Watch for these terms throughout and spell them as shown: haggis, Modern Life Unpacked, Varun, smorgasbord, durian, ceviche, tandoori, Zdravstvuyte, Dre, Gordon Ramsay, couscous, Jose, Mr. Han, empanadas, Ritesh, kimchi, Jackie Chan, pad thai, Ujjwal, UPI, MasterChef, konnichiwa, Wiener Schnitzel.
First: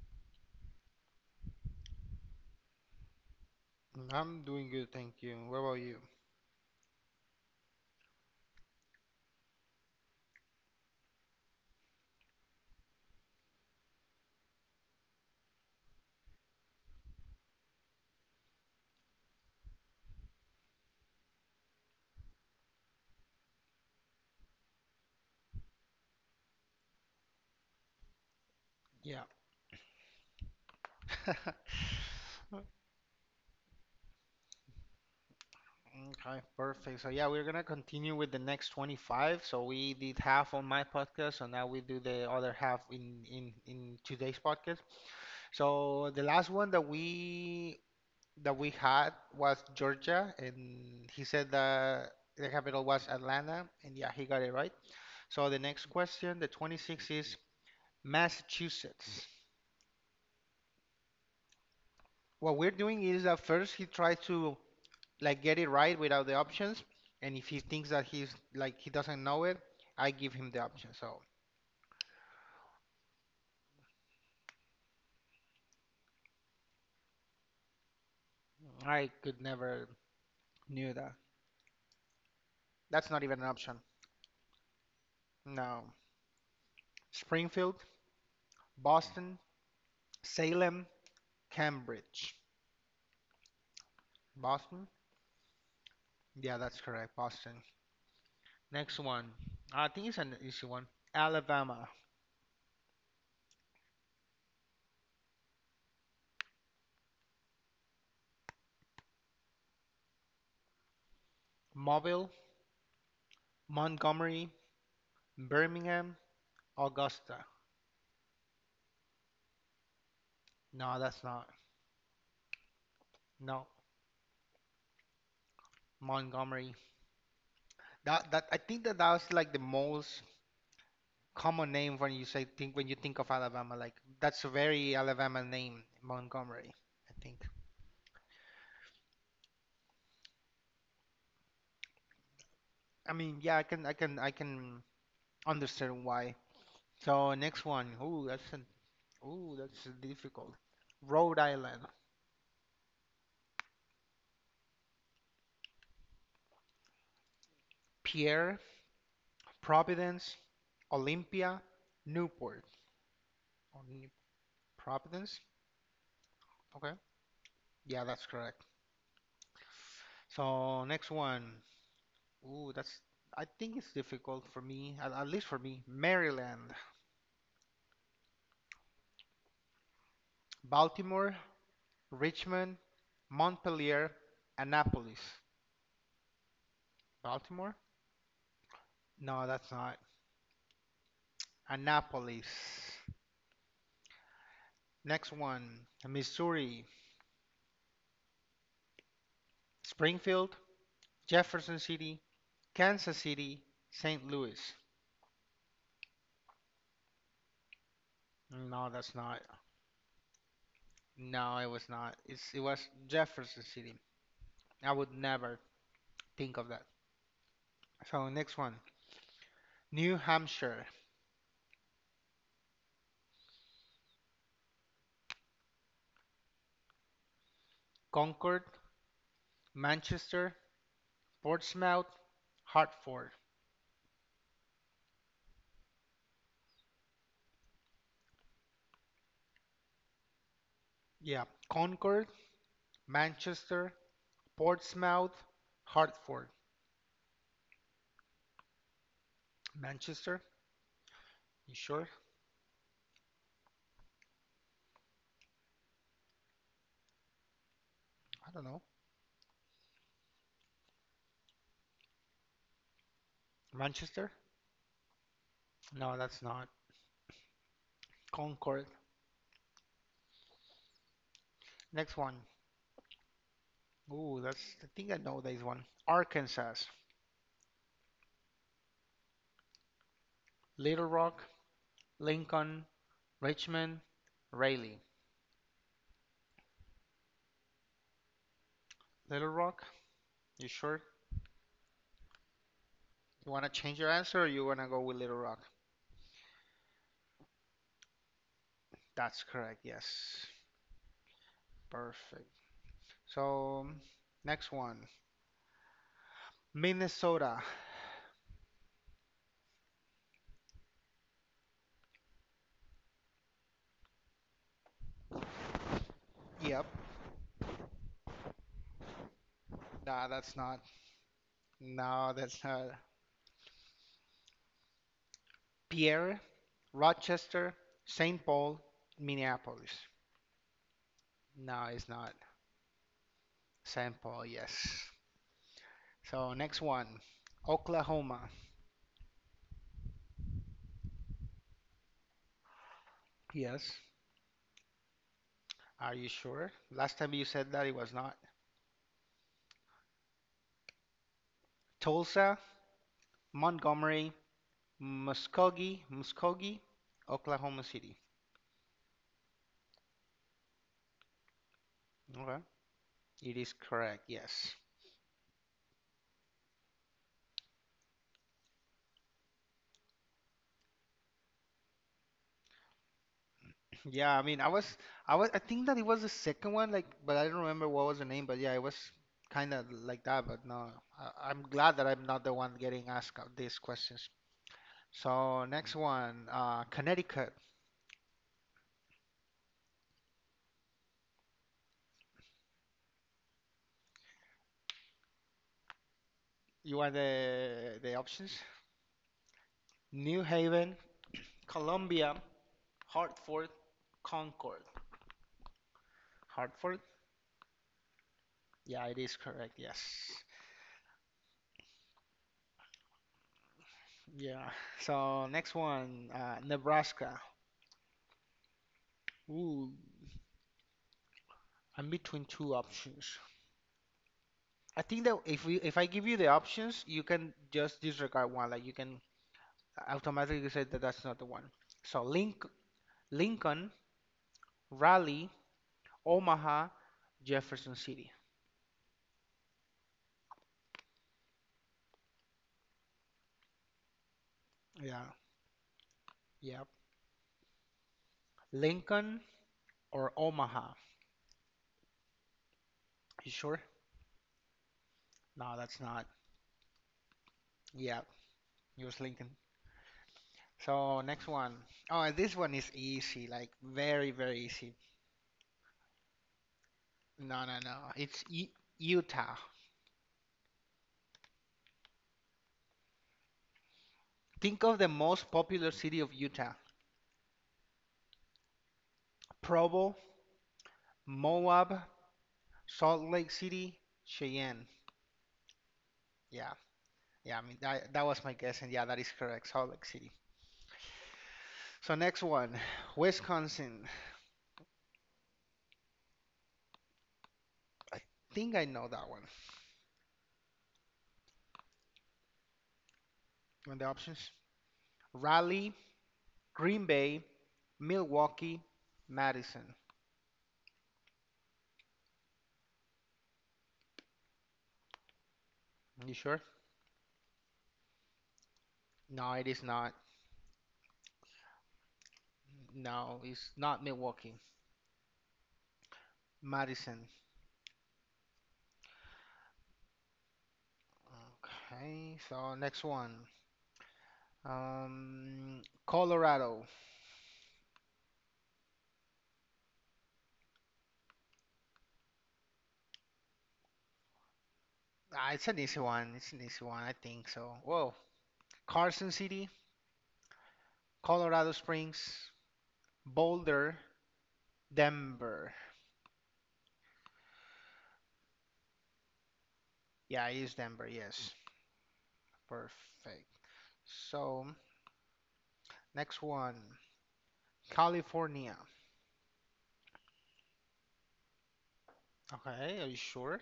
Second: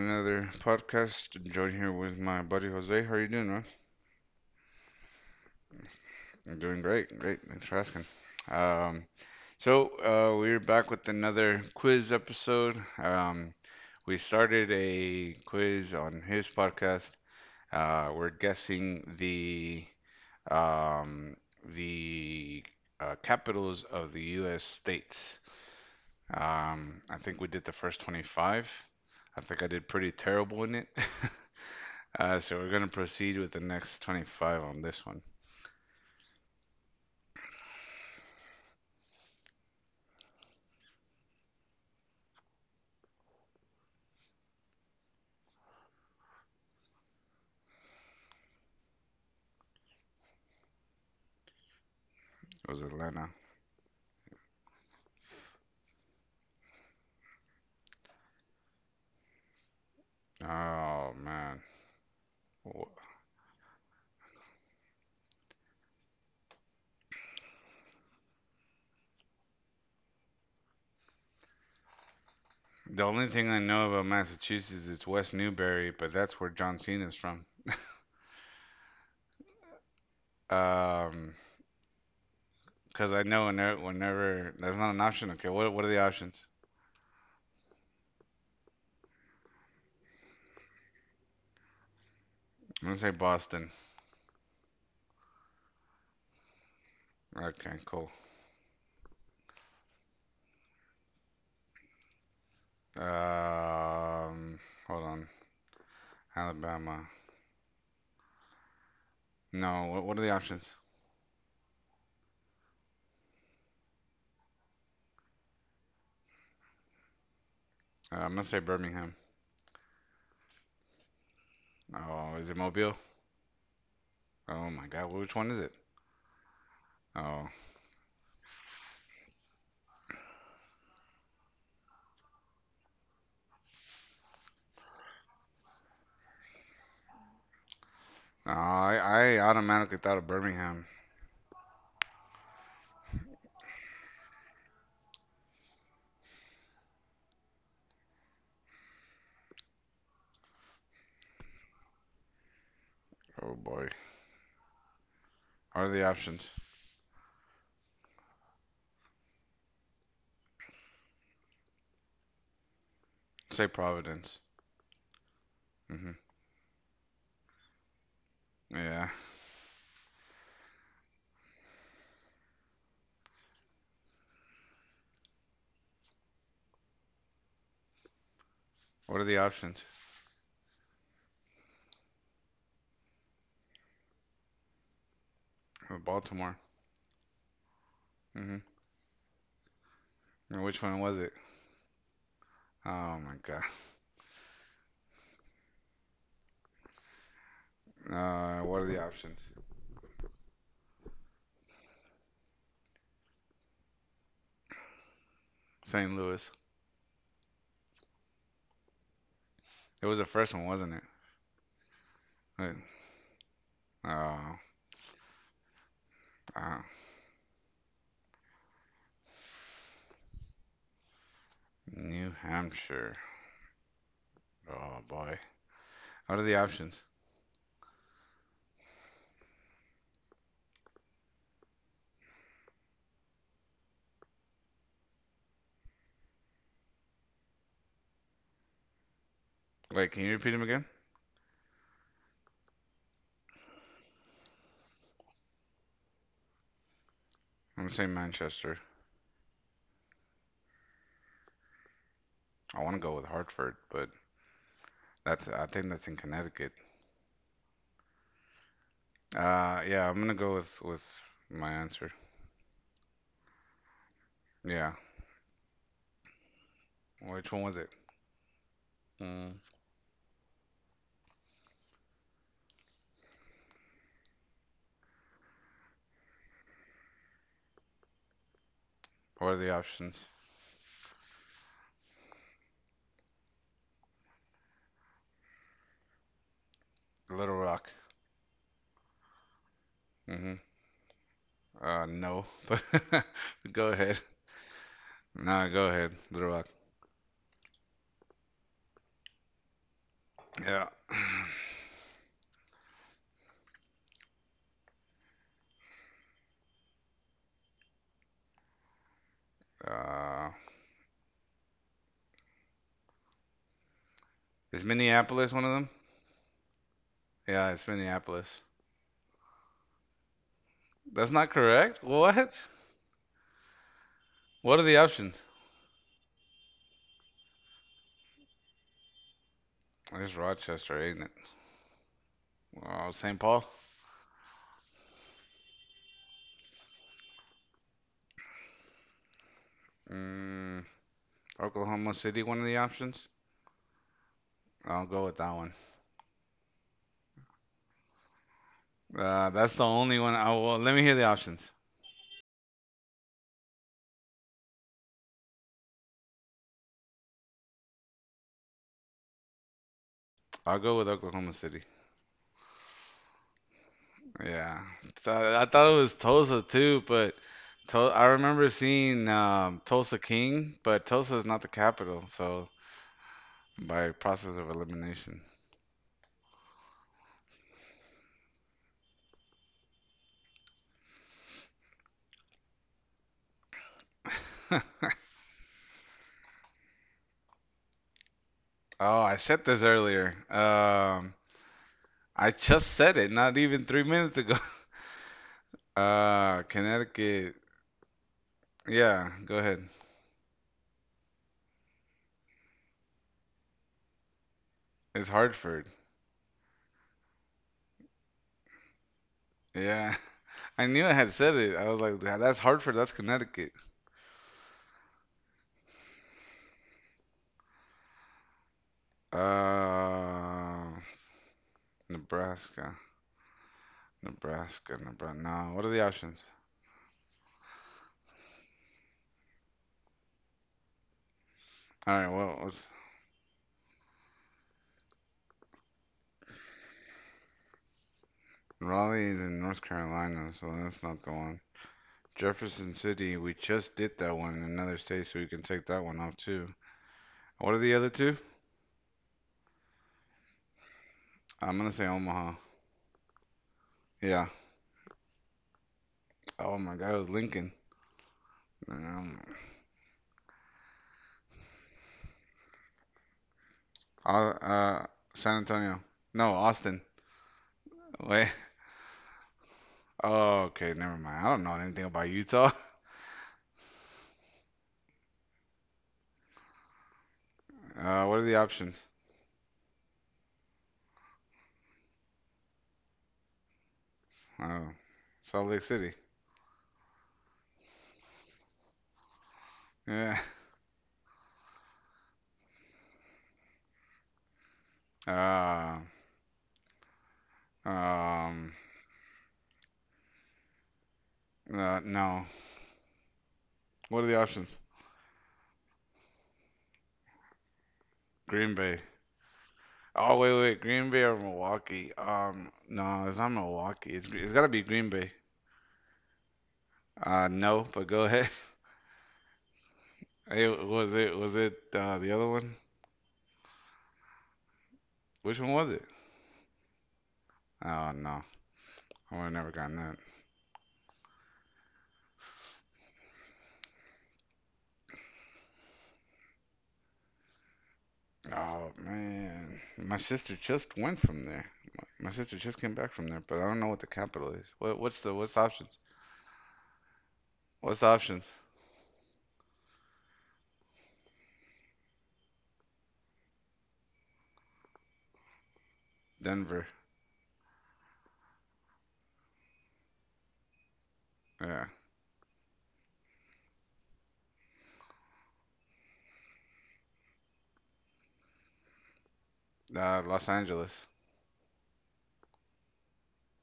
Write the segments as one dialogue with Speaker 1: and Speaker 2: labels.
Speaker 1: another podcast. Joined here with my buddy Jose. How are you doing, man?
Speaker 2: Mm, I'm doing good, thank you. What about you?
Speaker 1: I'm doing great. Great. Thanks for asking. Um, so we're back with another quiz episode. We started a quiz on his podcast. We're guessing um, the capitals of the U.S. states. I think we did the first 25.
Speaker 2: Yeah.
Speaker 1: I think I did pretty terrible in it. So we're gonna proceed with the next 25 on this one.
Speaker 2: Okay, perfect. So yeah, we're gonna continue with the next 25. So we did half on my podcast, so now we do the other half in today's podcast. So the last one that we had was Georgia, and he said that the
Speaker 1: It was
Speaker 2: capital was
Speaker 1: Atlanta.
Speaker 2: Atlanta, and yeah, he got it right. So the next question, the 26th, is Massachusetts.
Speaker 1: Oh man.
Speaker 2: What we're doing
Speaker 1: Wh-
Speaker 2: is that first he tried to like get it right without the options. And if he thinks that he's like he doesn't know it, I give him the option. So
Speaker 1: The only thing I know about Massachusetts is West Newbury, but that's where John Cena's from.
Speaker 2: I could never knew that.
Speaker 1: Um,
Speaker 2: That's
Speaker 1: because
Speaker 2: not
Speaker 1: I
Speaker 2: even an
Speaker 1: know whenever,
Speaker 2: option.
Speaker 1: whenever that's not an option. Okay, what are
Speaker 2: No.
Speaker 1: the options?
Speaker 2: Springfield, Boston, Salem, Cambridge.
Speaker 1: I'm gonna say Boston.
Speaker 2: Boston? Yeah, that's correct. Boston.
Speaker 1: Okay, cool.
Speaker 2: Next one. I think it's an easy one. Alabama,
Speaker 1: Um, Hold on. Alabama. No, what are the options?
Speaker 2: Mobile, Montgomery, Birmingham, Augusta.
Speaker 1: I'm gonna say Birmingham.
Speaker 2: No, that's not.
Speaker 1: Oh, is it Mobile?
Speaker 2: No,
Speaker 1: Oh my God, which one is it?
Speaker 2: Montgomery.
Speaker 1: Oh,
Speaker 2: That I think that that was like the most common name when you think of Alabama. Like that's a very Alabama name, Montgomery, I think.
Speaker 1: no, I automatically thought of Birmingham.
Speaker 2: I mean, yeah, I can understand why. So next one. Ooh, that's difficult. Rhode Island,
Speaker 1: Oh boy. What are the options?
Speaker 2: Pierre, Providence, Olympia, Newport.
Speaker 1: Say
Speaker 2: Olymp-
Speaker 1: Providence.
Speaker 2: Providence?
Speaker 1: Hmm.
Speaker 2: Okay. Yeah, that's correct.
Speaker 1: Yeah.
Speaker 2: So next one. Ooh, that's I think it's difficult for me, at least for me. Maryland,
Speaker 1: What are the options?
Speaker 2: Baltimore, Richmond, Montpelier, Annapolis.
Speaker 1: Baltimore.
Speaker 2: Baltimore?
Speaker 1: Hmm.
Speaker 2: No, that's not.
Speaker 1: And which one was it?
Speaker 2: Annapolis.
Speaker 1: Oh my God.
Speaker 2: Next one, Missouri,
Speaker 1: What are the options?
Speaker 2: Springfield, Jefferson City, Kansas City, St. Louis.
Speaker 1: St. Louis.
Speaker 2: No, that's not.
Speaker 1: It was the first one, wasn't it?
Speaker 2: No, it was not. It
Speaker 1: Wait.
Speaker 2: was Jefferson City.
Speaker 1: Oh,
Speaker 2: I would never think of
Speaker 1: uh,
Speaker 2: that. So next one, New Hampshire,
Speaker 1: New Hampshire. Oh boy. What are the options?
Speaker 2: Concord, Manchester, Portsmouth, Hartford.
Speaker 1: Wait, can you repeat them again?
Speaker 2: Yeah, Concord, Manchester, Portsmouth, Hartford,
Speaker 1: I'm gonna say Manchester.
Speaker 2: Manchester. You sure?
Speaker 1: I want to go with Hartford, but that's I think that's in Connecticut.
Speaker 2: I don't know.
Speaker 1: Yeah, I'm gonna go with my answer.
Speaker 2: Manchester?
Speaker 1: Yeah.
Speaker 2: No, that's not.
Speaker 1: Which one was it?
Speaker 2: Concord.
Speaker 1: Mm.
Speaker 2: Next one. Ooh, that's. I think I know this one. Arkansas,
Speaker 1: What are the options?
Speaker 2: Little Rock, Lincoln, Richmond, Raleigh.
Speaker 1: Little Rock.
Speaker 2: Little Rock.
Speaker 1: Mm-hmm.
Speaker 2: You sure?
Speaker 1: No. But
Speaker 2: You wanna
Speaker 1: go
Speaker 2: change your
Speaker 1: ahead.
Speaker 2: answer, or you wanna go with Little Rock?
Speaker 1: Nah, go ahead. Little Rock.
Speaker 2: That's correct. Yes.
Speaker 1: Yeah.
Speaker 2: Perfect. So next one. Minnesota.
Speaker 1: Uh, is Minneapolis one of them?
Speaker 2: Yep.
Speaker 1: Yeah, it's Minneapolis.
Speaker 2: Nah, that's not.
Speaker 1: That's not correct.
Speaker 2: No,
Speaker 1: What?
Speaker 2: that's not.
Speaker 1: What are the options?
Speaker 2: Pierre, Rochester, St. Paul, Minneapolis.
Speaker 1: It's Rochester, ain't it?
Speaker 2: No, it's not.
Speaker 1: Oh, St. Paul.
Speaker 2: St. Paul, yes. So next one, Oklahoma.
Speaker 1: Mm, Oklahoma City. One of the options.
Speaker 2: Yes.
Speaker 1: I'll go with that one.
Speaker 2: Are you sure? Last time you said that it was not.
Speaker 1: That's the only one. I will. Let me hear the options.
Speaker 2: Tulsa, Montgomery, Muskogee, Oklahoma City.
Speaker 1: I'll go with Oklahoma City.
Speaker 2: Okay. It is correct. Yes.
Speaker 1: Yeah. So, I thought it was Tulsa too, but Tul I remember seeing Tulsa King, but Tulsa is not the capital, so by
Speaker 2: Yeah, I
Speaker 1: process
Speaker 2: mean, I
Speaker 1: of
Speaker 2: was I
Speaker 1: elimination.
Speaker 2: was I think that it was the second one like but I don't remember what was the name, but yeah, it was kind of like that, but no. I'm glad that I'm not the one getting asked these questions. So next one, Connecticut.
Speaker 1: Oh, I said this earlier. I just said it not even 3 minutes ago.
Speaker 2: You want
Speaker 1: Connecticut.
Speaker 2: the options?
Speaker 1: Yeah, go ahead.
Speaker 2: New Haven, Columbia, Hartford, Concord.
Speaker 1: It's Hartford.
Speaker 2: Hartford? Yeah, it is correct. Yes.
Speaker 1: Yeah, I knew I had said it. I was like, "Yeah, that's Hartford. That's Connecticut."
Speaker 2: Yeah. So next one, Nebraska. Ooh,
Speaker 1: Uh,
Speaker 2: I'm between two
Speaker 1: Nebraska,
Speaker 2: options.
Speaker 1: Nebraska,
Speaker 2: I think that
Speaker 1: Nebraska. No, what are
Speaker 2: if
Speaker 1: the
Speaker 2: I give you
Speaker 1: options?
Speaker 2: the options, you can just disregard one. Like you can automatically say that that's not the one.
Speaker 1: All
Speaker 2: So
Speaker 1: right, well,
Speaker 2: Link Lincoln, Raleigh, Omaha, Jefferson City.
Speaker 1: Raleigh is in North Carolina, so that's not the one. Jefferson City, we just did that one in another state,
Speaker 2: Yeah.
Speaker 1: so we can take that one off too.
Speaker 2: Yep.
Speaker 1: What are the other two?
Speaker 2: Lincoln or Omaha?
Speaker 1: I'm gonna say Omaha.
Speaker 2: You sure?
Speaker 1: Yeah.
Speaker 2: No, that's not.
Speaker 1: Oh my God, it was Lincoln.
Speaker 2: Yeah, it was
Speaker 1: Um,
Speaker 2: Lincoln. So next one. Oh, this one is easy, like
Speaker 1: uh,
Speaker 2: very, very easy.
Speaker 1: uh, San Antonio. No, Austin.
Speaker 2: No, no, no. It's
Speaker 1: Wait.
Speaker 2: U Utah.
Speaker 1: Oh, okay, never mind. I don't know anything about Utah.
Speaker 2: Think of the most popular city of Utah.
Speaker 1: What are the options?
Speaker 2: Provo, Moab, Salt Lake City, Cheyenne.
Speaker 1: Oh, Salt Lake City.
Speaker 2: Yeah. Yeah, I mean that was my guess, and yeah, that is correct. Salt Lake City.
Speaker 1: Yeah.
Speaker 2: So next one, Wisconsin.
Speaker 1: Uh,
Speaker 2: I
Speaker 1: um,
Speaker 2: think I know that one.
Speaker 1: no.
Speaker 2: On the
Speaker 1: What are
Speaker 2: options,
Speaker 1: the options?
Speaker 2: Raleigh, Green Bay,
Speaker 1: Green
Speaker 2: Milwaukee,
Speaker 1: Bay.
Speaker 2: Madison.
Speaker 1: Oh, wait, wait. Green Bay or Milwaukee? No, it's not Milwaukee. It's gotta be Green Bay.
Speaker 2: You sure?
Speaker 1: No, but go ahead.
Speaker 2: No, it is not.
Speaker 1: Hey, was it the other one?
Speaker 2: No, it's not Milwaukee.
Speaker 1: Which one was it?
Speaker 2: Madison.
Speaker 1: Oh no, I would have never gotten that.
Speaker 2: Okay, so next one. Colorado.
Speaker 1: Oh man, my sister just went from there. My sister just came back from there, but I don't know what the capital is. What what's the
Speaker 2: Ah,
Speaker 1: what's the
Speaker 2: it's an
Speaker 1: options?
Speaker 2: easy one. It's an easy one, I think so.
Speaker 1: What's the
Speaker 2: Whoa.
Speaker 1: options?
Speaker 2: Carson City, Colorado Springs, Boulder, Denver.
Speaker 1: Denver.
Speaker 2: Yeah, it is Denver, yes.
Speaker 1: Yeah.
Speaker 2: Perfect. So, next one. California.
Speaker 1: Los Angeles.
Speaker 2: Okay, are you sure?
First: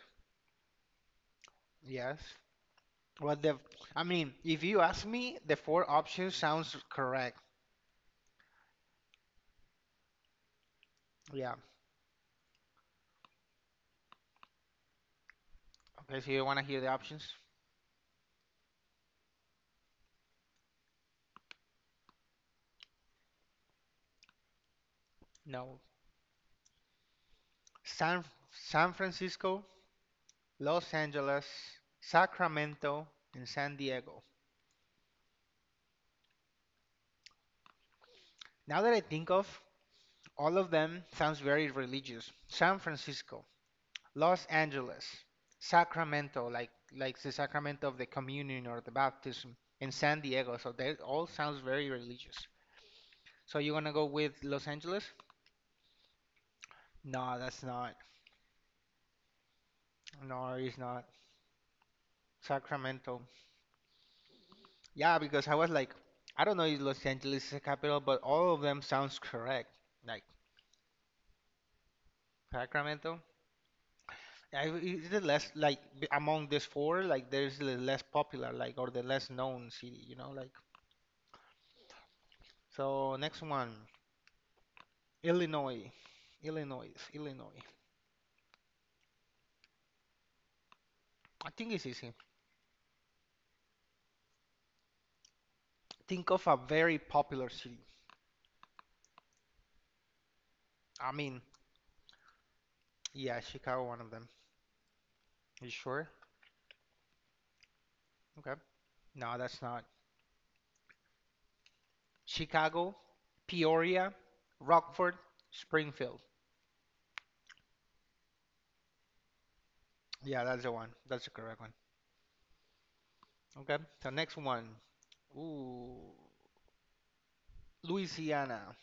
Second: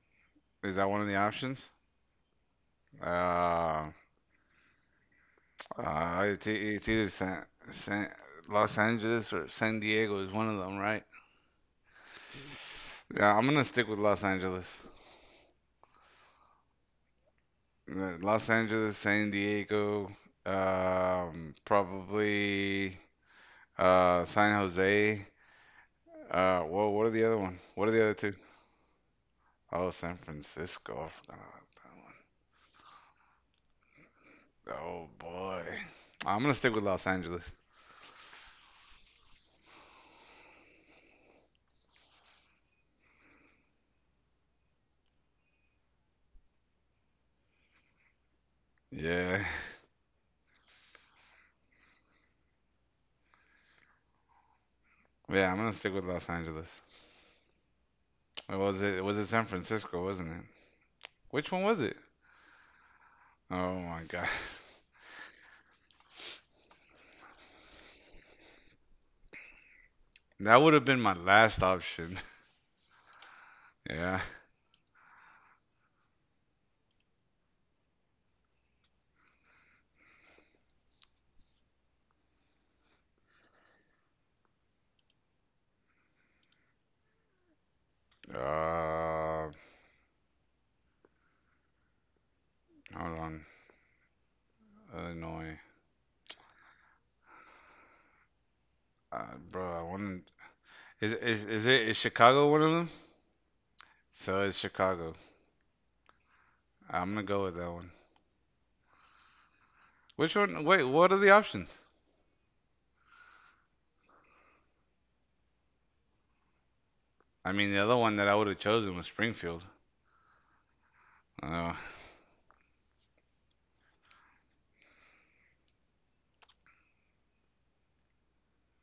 Speaker 1: Is that one of the options?
Speaker 2: Yes. What the?
Speaker 1: Uh,
Speaker 2: I mean, if you ask me, the four
Speaker 1: uh,
Speaker 2: options
Speaker 1: it's,
Speaker 2: sounds
Speaker 1: e- it's either
Speaker 2: correct.
Speaker 1: San, Los Angeles or San Diego is one of them, right?
Speaker 2: Yeah.
Speaker 1: Yeah, I'm gonna stick with Los Angeles.
Speaker 2: Okay, so you want to hear the options?
Speaker 1: Los Angeles, San Diego, probably San Jose.
Speaker 2: No.
Speaker 1: Well, what are the other one? What are the other
Speaker 2: San
Speaker 1: two?
Speaker 2: San Francisco,
Speaker 1: Oh, San
Speaker 2: Los
Speaker 1: Francisco. I forgot
Speaker 2: Angeles,
Speaker 1: about
Speaker 2: Sacramento, and San Diego.
Speaker 1: that one. Oh boy, I'm gonna stick with Los Angeles.
Speaker 2: Now that I think of, all of them sounds very religious. San Francisco, Los Angeles, Sacramento, like the sacrament of the communion or the
Speaker 1: Yeah,
Speaker 2: baptism, and San Diego. So that all sounds very religious. So you want to go with Los Angeles?
Speaker 1: yeah, I'm gonna stick with Los Angeles.
Speaker 2: No, that's not.
Speaker 1: It was it was it San Francisco, wasn't it?
Speaker 2: No, it's not.
Speaker 1: Which one was it?
Speaker 2: Sacramento.
Speaker 1: Oh my God.
Speaker 2: Yeah, because I was like, I don't know if Los Angeles is the capital, but all of them sounds correct. Like
Speaker 1: That would have been my last option.
Speaker 2: Sacramento.
Speaker 1: Yeah.
Speaker 2: It's the less like among these four, like there's the less popular, like or the less known city, like. So next one, Illinois, Illinois.
Speaker 1: Uh,
Speaker 2: I think it's easy.
Speaker 1: Hold on. Illinois.
Speaker 2: Think of a very popular city.
Speaker 1: Uh, Bro, I want to.
Speaker 2: I mean,
Speaker 1: Is it is Chicago one of them?
Speaker 2: yeah, Chicago, one of them.
Speaker 1: So it's Chicago.
Speaker 2: You sure?
Speaker 1: I'm gonna go with that one.
Speaker 2: Okay. No, that's not.
Speaker 1: Which one? Wait, what are the options?
Speaker 2: Chicago, Peoria, Rockford, Springfield.
Speaker 1: I mean, the other one that I would have chosen was Springfield.
Speaker 2: Yeah, that's the one. That's the correct one.
Speaker 1: Uh,
Speaker 2: Okay. So next one. Ooh, Louisiana.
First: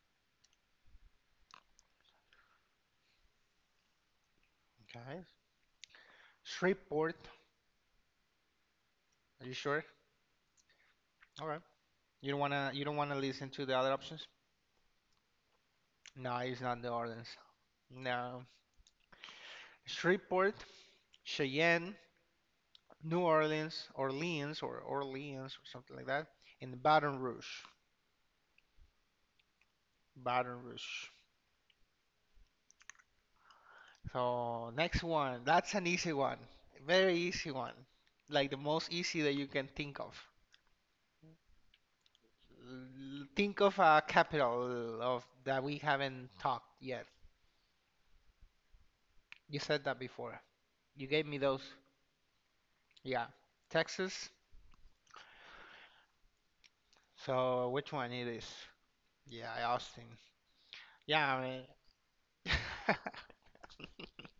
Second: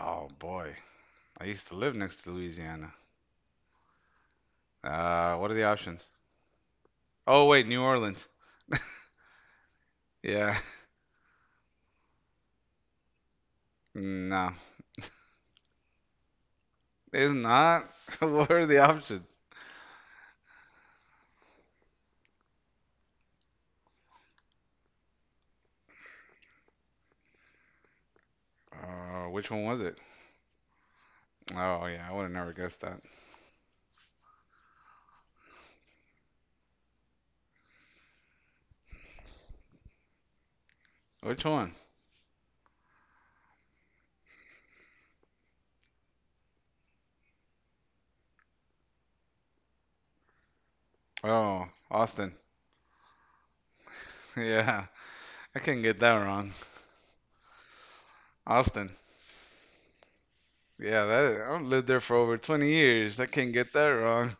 Speaker 1: oh boy, I used to live next to Louisiana.
Speaker 2: Okay.
Speaker 1: What are the options?
Speaker 2: Shreveport.
Speaker 1: Oh wait, New Orleans.
Speaker 2: Are you sure?
Speaker 1: Yeah,
Speaker 2: All right. You don't wanna listen to the other options?
Speaker 1: no,
Speaker 2: No, it's not New
Speaker 1: it's
Speaker 2: Orleans.
Speaker 1: not.
Speaker 2: No.
Speaker 1: What are the options?
Speaker 2: Shreveport, Cheyenne, New Orleans, Orleans or Orleans or something like that. And Baton Rouge.
Speaker 1: Oh, which one was it?
Speaker 2: Baton Rouge.
Speaker 1: Oh, yeah, I would have never guessed that.
Speaker 2: So next one, that's an easy one, very easy one, like the most easy that you can think of.
Speaker 1: Which one?
Speaker 2: L- Think of a capital of that we haven't talked yet. You said that before. You gave me those.
Speaker 1: Oh, Austin.
Speaker 2: Yeah, Texas.
Speaker 1: Yeah, I can't get that wrong.
Speaker 2: So which one it is?
Speaker 1: Austin.
Speaker 2: Yeah, Austin.
Speaker 1: Yeah,
Speaker 2: Yeah,
Speaker 1: that
Speaker 2: I
Speaker 1: I've lived
Speaker 2: mean,
Speaker 1: there for over 20 years. I can't get that wrong.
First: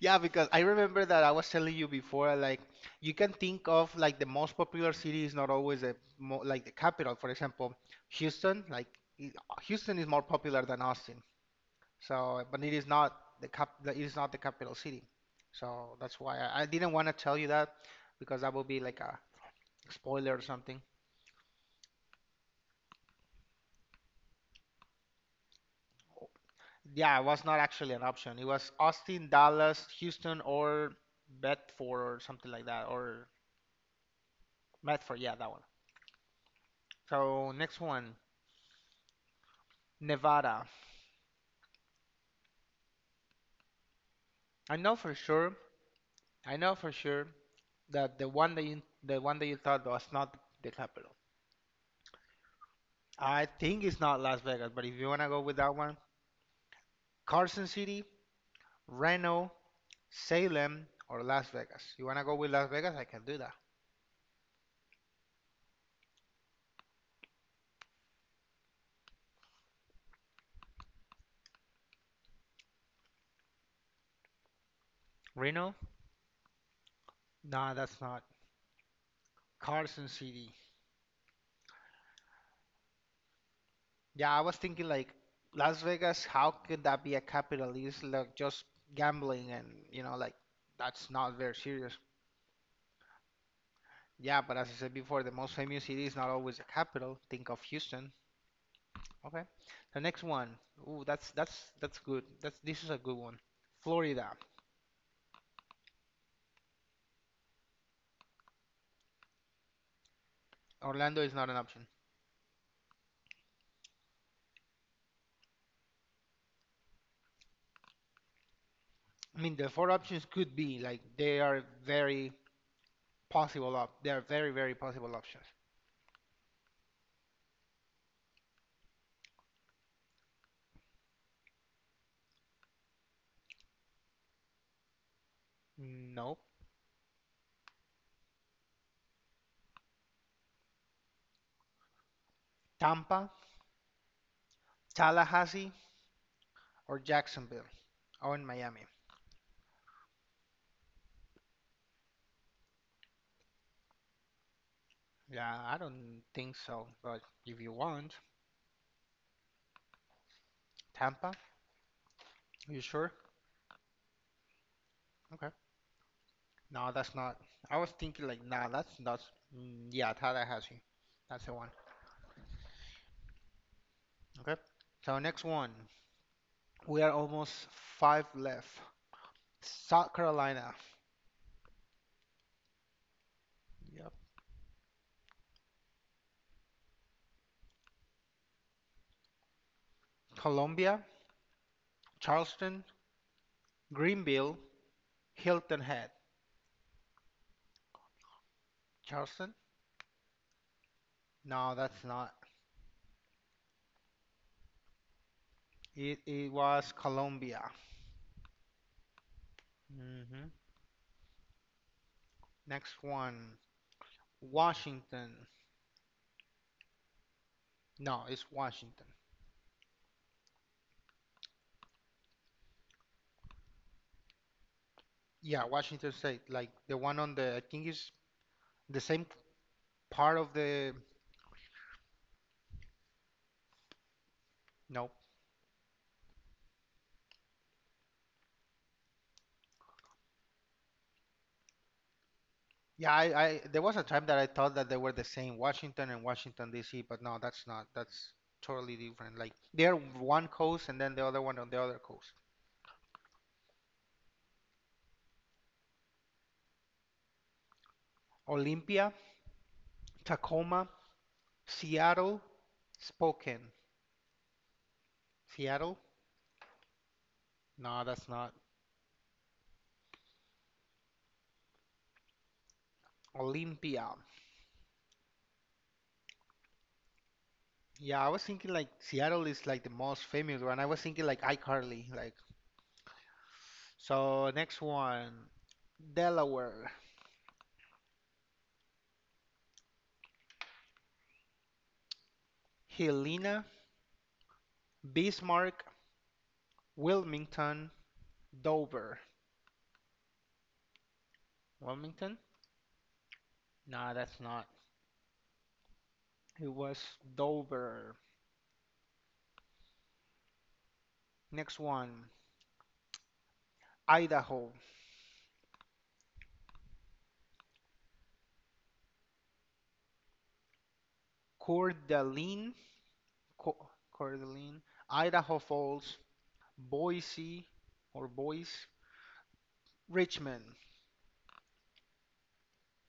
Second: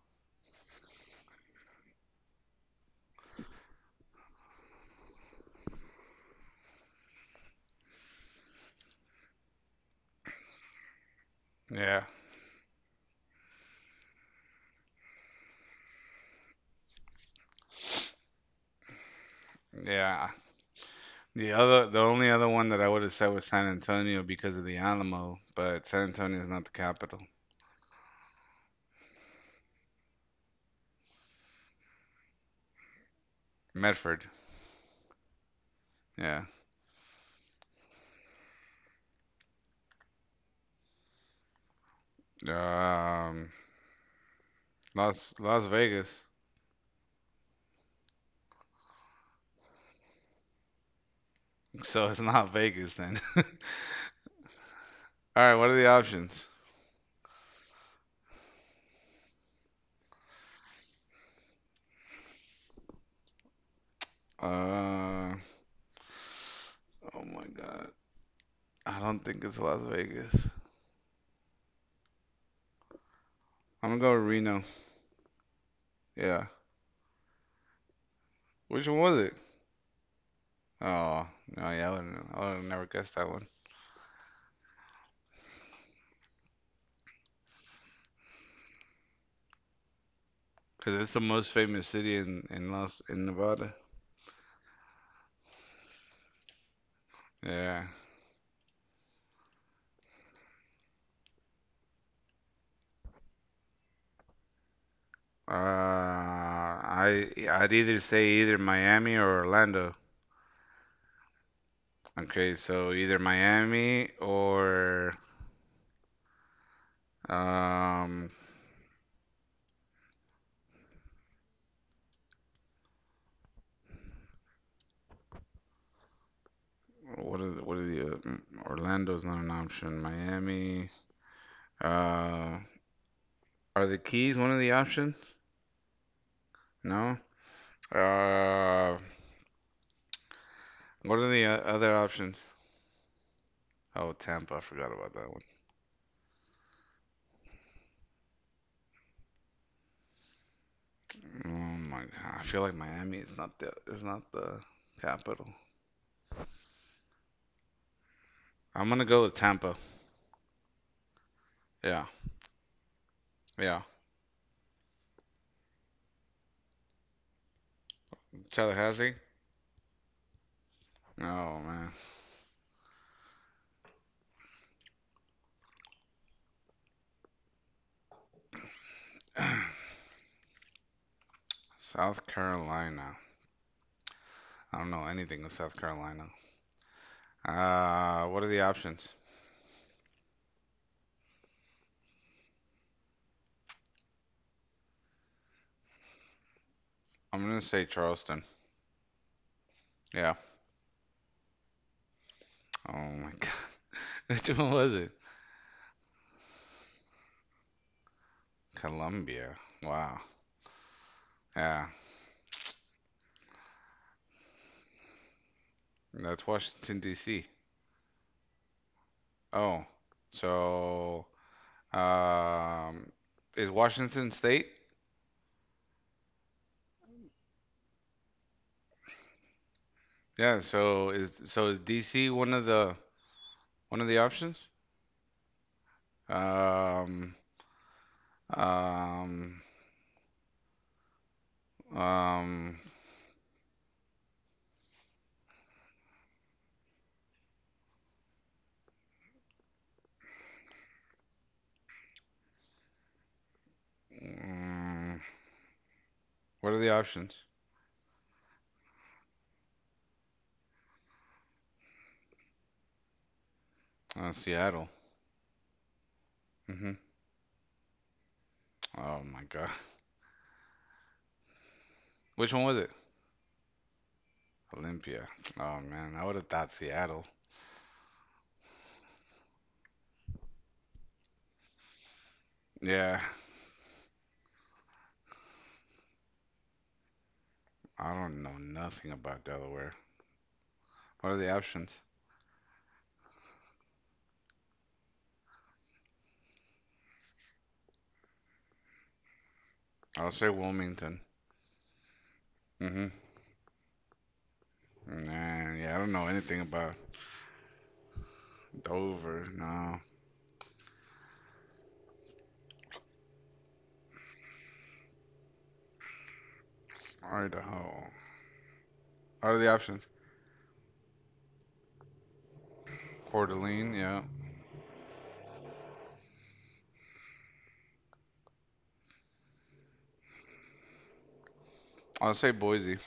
Speaker 2: Yeah, because I remember that I was telling you before, like you can think of like the most popular city is not always the mo like the capital. For example, Houston, like i- Houston is more popular than Austin.
Speaker 1: Yeah,
Speaker 2: So, but it is not it is not the capital city. So that's why I didn't want to tell you that because that would be like a
Speaker 1: yeah.
Speaker 2: spoiler or something.
Speaker 1: The only other one that I would have said was San Antonio because of the Alamo, but San Antonio is not the
Speaker 2: Yeah, it
Speaker 1: capital.
Speaker 2: was not actually an option. It was Austin, Dallas, Houston, or Bedford or something like that, or
Speaker 1: Medford.
Speaker 2: Medford. Yeah, that one.
Speaker 1: Yeah.
Speaker 2: So next one. Nevada.
Speaker 1: Um,
Speaker 2: I know for
Speaker 1: Las
Speaker 2: sure.
Speaker 1: Las Vegas.
Speaker 2: I know for sure that the one that you thought was not the capital.
Speaker 1: So it's not Vegas then.
Speaker 2: I
Speaker 1: All
Speaker 2: think it's not Las Vegas, but if you wanna go with
Speaker 1: right, what
Speaker 2: that
Speaker 1: are the
Speaker 2: one,
Speaker 1: options?
Speaker 2: Carson City, Reno, Salem, or Las Vegas. You wanna go with Las Vegas? I can do that.
Speaker 1: Uh, oh my God. I don't think it's Las Vegas. I'm gonna go with Reno.
Speaker 2: Reno?
Speaker 1: Yeah.
Speaker 2: Nah, that's not
Speaker 1: Which one was it?
Speaker 2: Carson City.
Speaker 1: Oh, no, yeah, I would have never guessed that one.
Speaker 2: Yeah, I was thinking like Las Vegas. How could that be a capital? It's like just gambling, and like
Speaker 1: Because
Speaker 2: that's
Speaker 1: it's the
Speaker 2: not
Speaker 1: most
Speaker 2: very
Speaker 1: famous
Speaker 2: serious.
Speaker 1: city in Nevada.
Speaker 2: Yeah, but as I said before, the most famous city is not always the capital. Think of
Speaker 1: Yeah.
Speaker 2: Houston. Okay. The next one. Ooh, that's good. That's this is a good one. Florida.
Speaker 1: I'd either say either Miami or Orlando.
Speaker 2: Orlando is not an option.
Speaker 1: Okay, so either Miami or, um,
Speaker 2: I mean, the four options could be like they are very possible op. They are very very possible options.
Speaker 1: what are the, mm, Orlando's not an option. Miami, uh, are the keys one of the options?
Speaker 2: No.
Speaker 1: No. Uh, what are the other options?
Speaker 2: Tampa,
Speaker 1: Oh, Tampa. I forgot about that one.
Speaker 2: Tallahassee, or Jacksonville, or in Miami.
Speaker 1: Oh my God. I feel like Miami is not the capital.
Speaker 2: Yeah, I don't think so. But if you want,
Speaker 1: I'm gonna go with Tampa.
Speaker 2: Tampa,
Speaker 1: Yeah,
Speaker 2: you sure?
Speaker 1: yeah.
Speaker 2: Okay. No, that's not. I was thinking like, nah,
Speaker 1: Tallahassee.
Speaker 2: that's yeah, Tadahashi. That's the
Speaker 1: Oh
Speaker 2: one.
Speaker 1: man.
Speaker 2: Okay. So next one, we are almost five left. South Carolina,
Speaker 1: South Carolina.
Speaker 2: yep.
Speaker 1: I don't know anything of South Carolina. What are the options?
Speaker 2: Columbia, Charleston, Greenville, Hilton Head.
Speaker 1: I'm gonna say Charleston.
Speaker 2: Charleston?
Speaker 1: Yeah.
Speaker 2: No, that's not.
Speaker 1: Oh my God. Which one was it?
Speaker 2: It was Columbia.
Speaker 1: Columbia. Wow.
Speaker 2: Hmm.
Speaker 1: Yeah.
Speaker 2: Next one, Washington.
Speaker 1: That's Washington, D.C.
Speaker 2: No, it's Washington.
Speaker 1: Oh, so um, is Washington State?
Speaker 2: Yeah, Washington State. Like the one on the, I think is the same part of
Speaker 1: Yeah.
Speaker 2: the.
Speaker 1: So is D.C. One of the options?
Speaker 2: No,
Speaker 1: Um, um, um,
Speaker 2: yeah, I there was a time that I thought that they were the same, Washington and Washington D.C., but no, that's not. That's totally different. Like they're one coast and then the other one on the other coast.
Speaker 1: mm, what are the options?
Speaker 2: Olympia, Tacoma, Seattle, Spokane.
Speaker 1: Seattle.
Speaker 2: Seattle?
Speaker 1: Hmm.
Speaker 2: No, that's not.
Speaker 1: Oh my God. Which one was it?
Speaker 2: Olympia.
Speaker 1: Olympia. Oh man, I would have thought Seattle.
Speaker 2: Yeah, I was thinking like Seattle is like the most famous one. I was thinking like iCarly. Like
Speaker 1: Yeah.
Speaker 2: so, next one, Delaware,
Speaker 1: I don't know nothing about Delaware. What are the options?
Speaker 2: Helena, Bismarck, Wilmington, Dover.
Speaker 1: I'll say Wilmington.
Speaker 2: Wilmington?
Speaker 1: Mm-hmm.
Speaker 2: No, that's not.
Speaker 1: Nah, yeah, I don't know anything
Speaker 2: It
Speaker 1: about
Speaker 2: was Dover.
Speaker 1: Dover. No,
Speaker 2: Next one, Idaho.
Speaker 1: Idaho. What are the options?
Speaker 2: Coeur d'Alene,
Speaker 1: Coeur
Speaker 2: Co-
Speaker 1: d'Alene, yeah.
Speaker 2: Coeur d'Alene, Idaho Falls, Boise or Boise, Richmond.
Speaker 1: I'll say Boise.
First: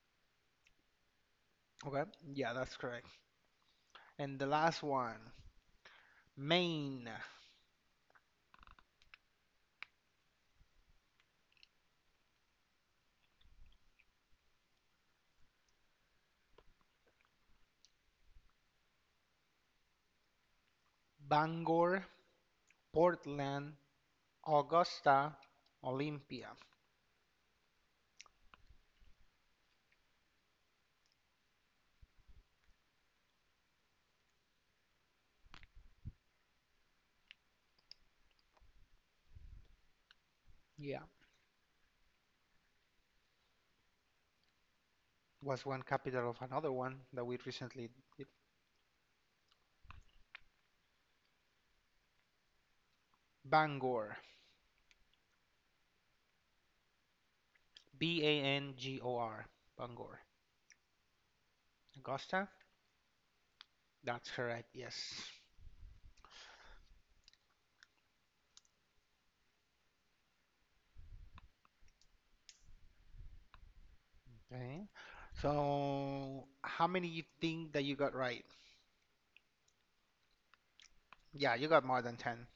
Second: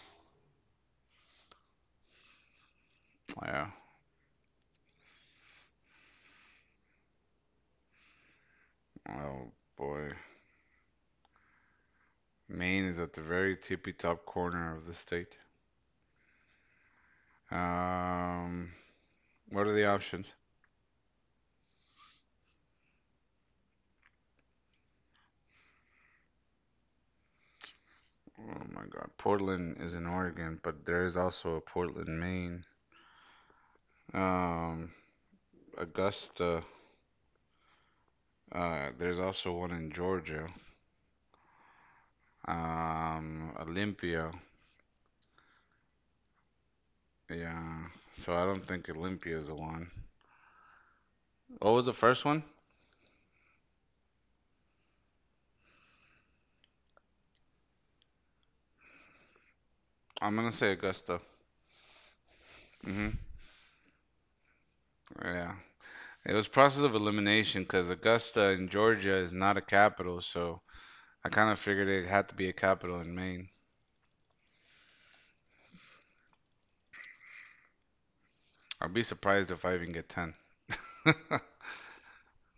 Speaker 2: Okay, yeah, that's correct.
Speaker 1: Yeah.
Speaker 2: And the last one, Maine,
Speaker 1: Oh boy, Maine is at the very tippy top corner of the state. Um, what are the options?
Speaker 2: Bangor, Portland, Augusta, Olympia.
Speaker 1: Oh my God, Portland is in Oregon, but there is also a Portland, Maine. Um, Augusta. There's also one in Georgia.
Speaker 2: Yeah,
Speaker 1: Olympia.
Speaker 2: was one capital of another one that we
Speaker 1: Yeah.
Speaker 2: recently did.
Speaker 1: So I don't think Olympia is the one. What was the first one?
Speaker 2: Bangor, B A N G O R, Bangor.
Speaker 1: I'm gonna say Augusta.
Speaker 2: Augusta,
Speaker 1: Hmm.
Speaker 2: that's correct, yes.
Speaker 1: Yeah. It was process of elimination because Augusta in Georgia is not a capital, so I kind of figured it had to be a capital in Maine.
Speaker 2: Okay. So, how many you think that you got right?
Speaker 1: I'd be surprised if I even get 10.
Speaker 2: Yeah, you got more than 10.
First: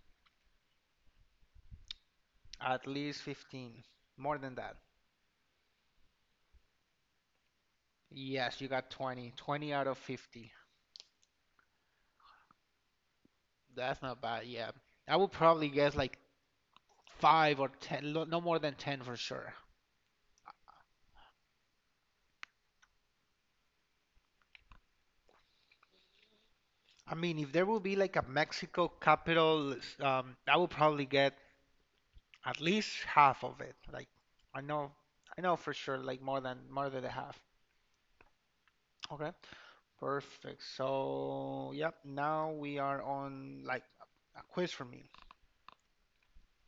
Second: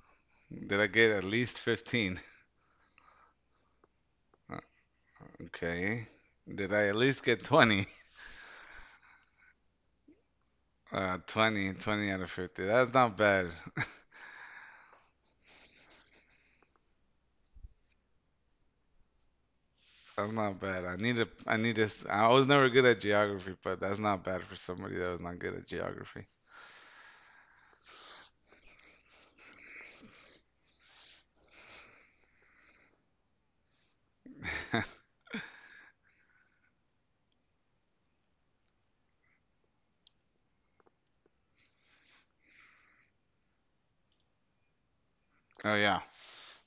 Speaker 1: Did I get at least 15?
Speaker 2: At least 15. More than
Speaker 1: Uh,
Speaker 2: that.
Speaker 1: Okay. Did I at least get 20?
Speaker 2: Yes, you got 20. 20 out of 50.
Speaker 1: 20 20 out of 50. That's not bad.
Speaker 2: That's not bad, yeah. I would probably guess like 5 or 10, no more than 10 for sure.
Speaker 1: That's not bad. I need this. I was never good at geography, but that's not bad for somebody that was not good at geography.
Speaker 2: I mean, if there would be like a Mexico capital, I would probably get at least half of it. Like, I know, I know for sure, like more than the half. Okay. Perfect. So, yep, now we are on like a quiz for me.
Speaker 1: Oh yeah.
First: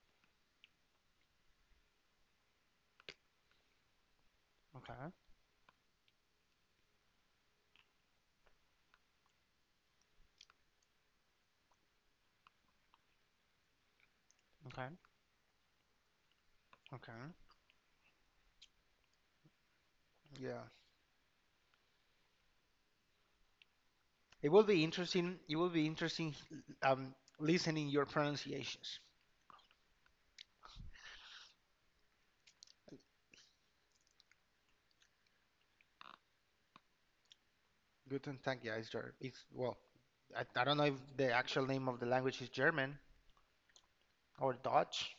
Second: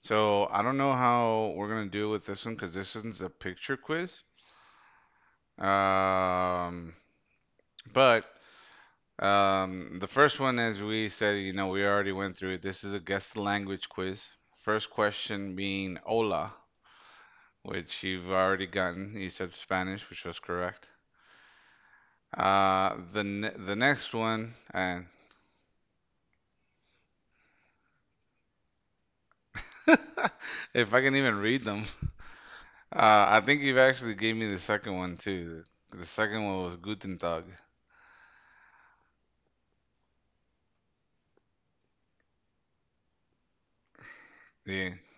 Speaker 1: So I don't know how we're gonna do with this one because this isn't a picture quiz.
Speaker 2: Okay,
Speaker 1: Um, but the first one, as we said, we already went through it. This is a guess the language quiz. First
Speaker 2: okay.
Speaker 1: question being "Hola,"
Speaker 2: Okay.
Speaker 1: which you've already gotten. You said Spanish, which was
Speaker 2: Yeah.
Speaker 1: correct. The next
Speaker 2: It
Speaker 1: one,
Speaker 2: will be
Speaker 1: and
Speaker 2: interesting. It will be interesting um listening your pronunciations.
Speaker 1: if I can even read them, uh, I think you've actually gave me the second one too. The second one was Guten Tag.
Speaker 2: Guten Tag, yeah, it's well, I don't know if the actual name of the language is German or
Speaker 1: Yeah.
Speaker 2: Dutch.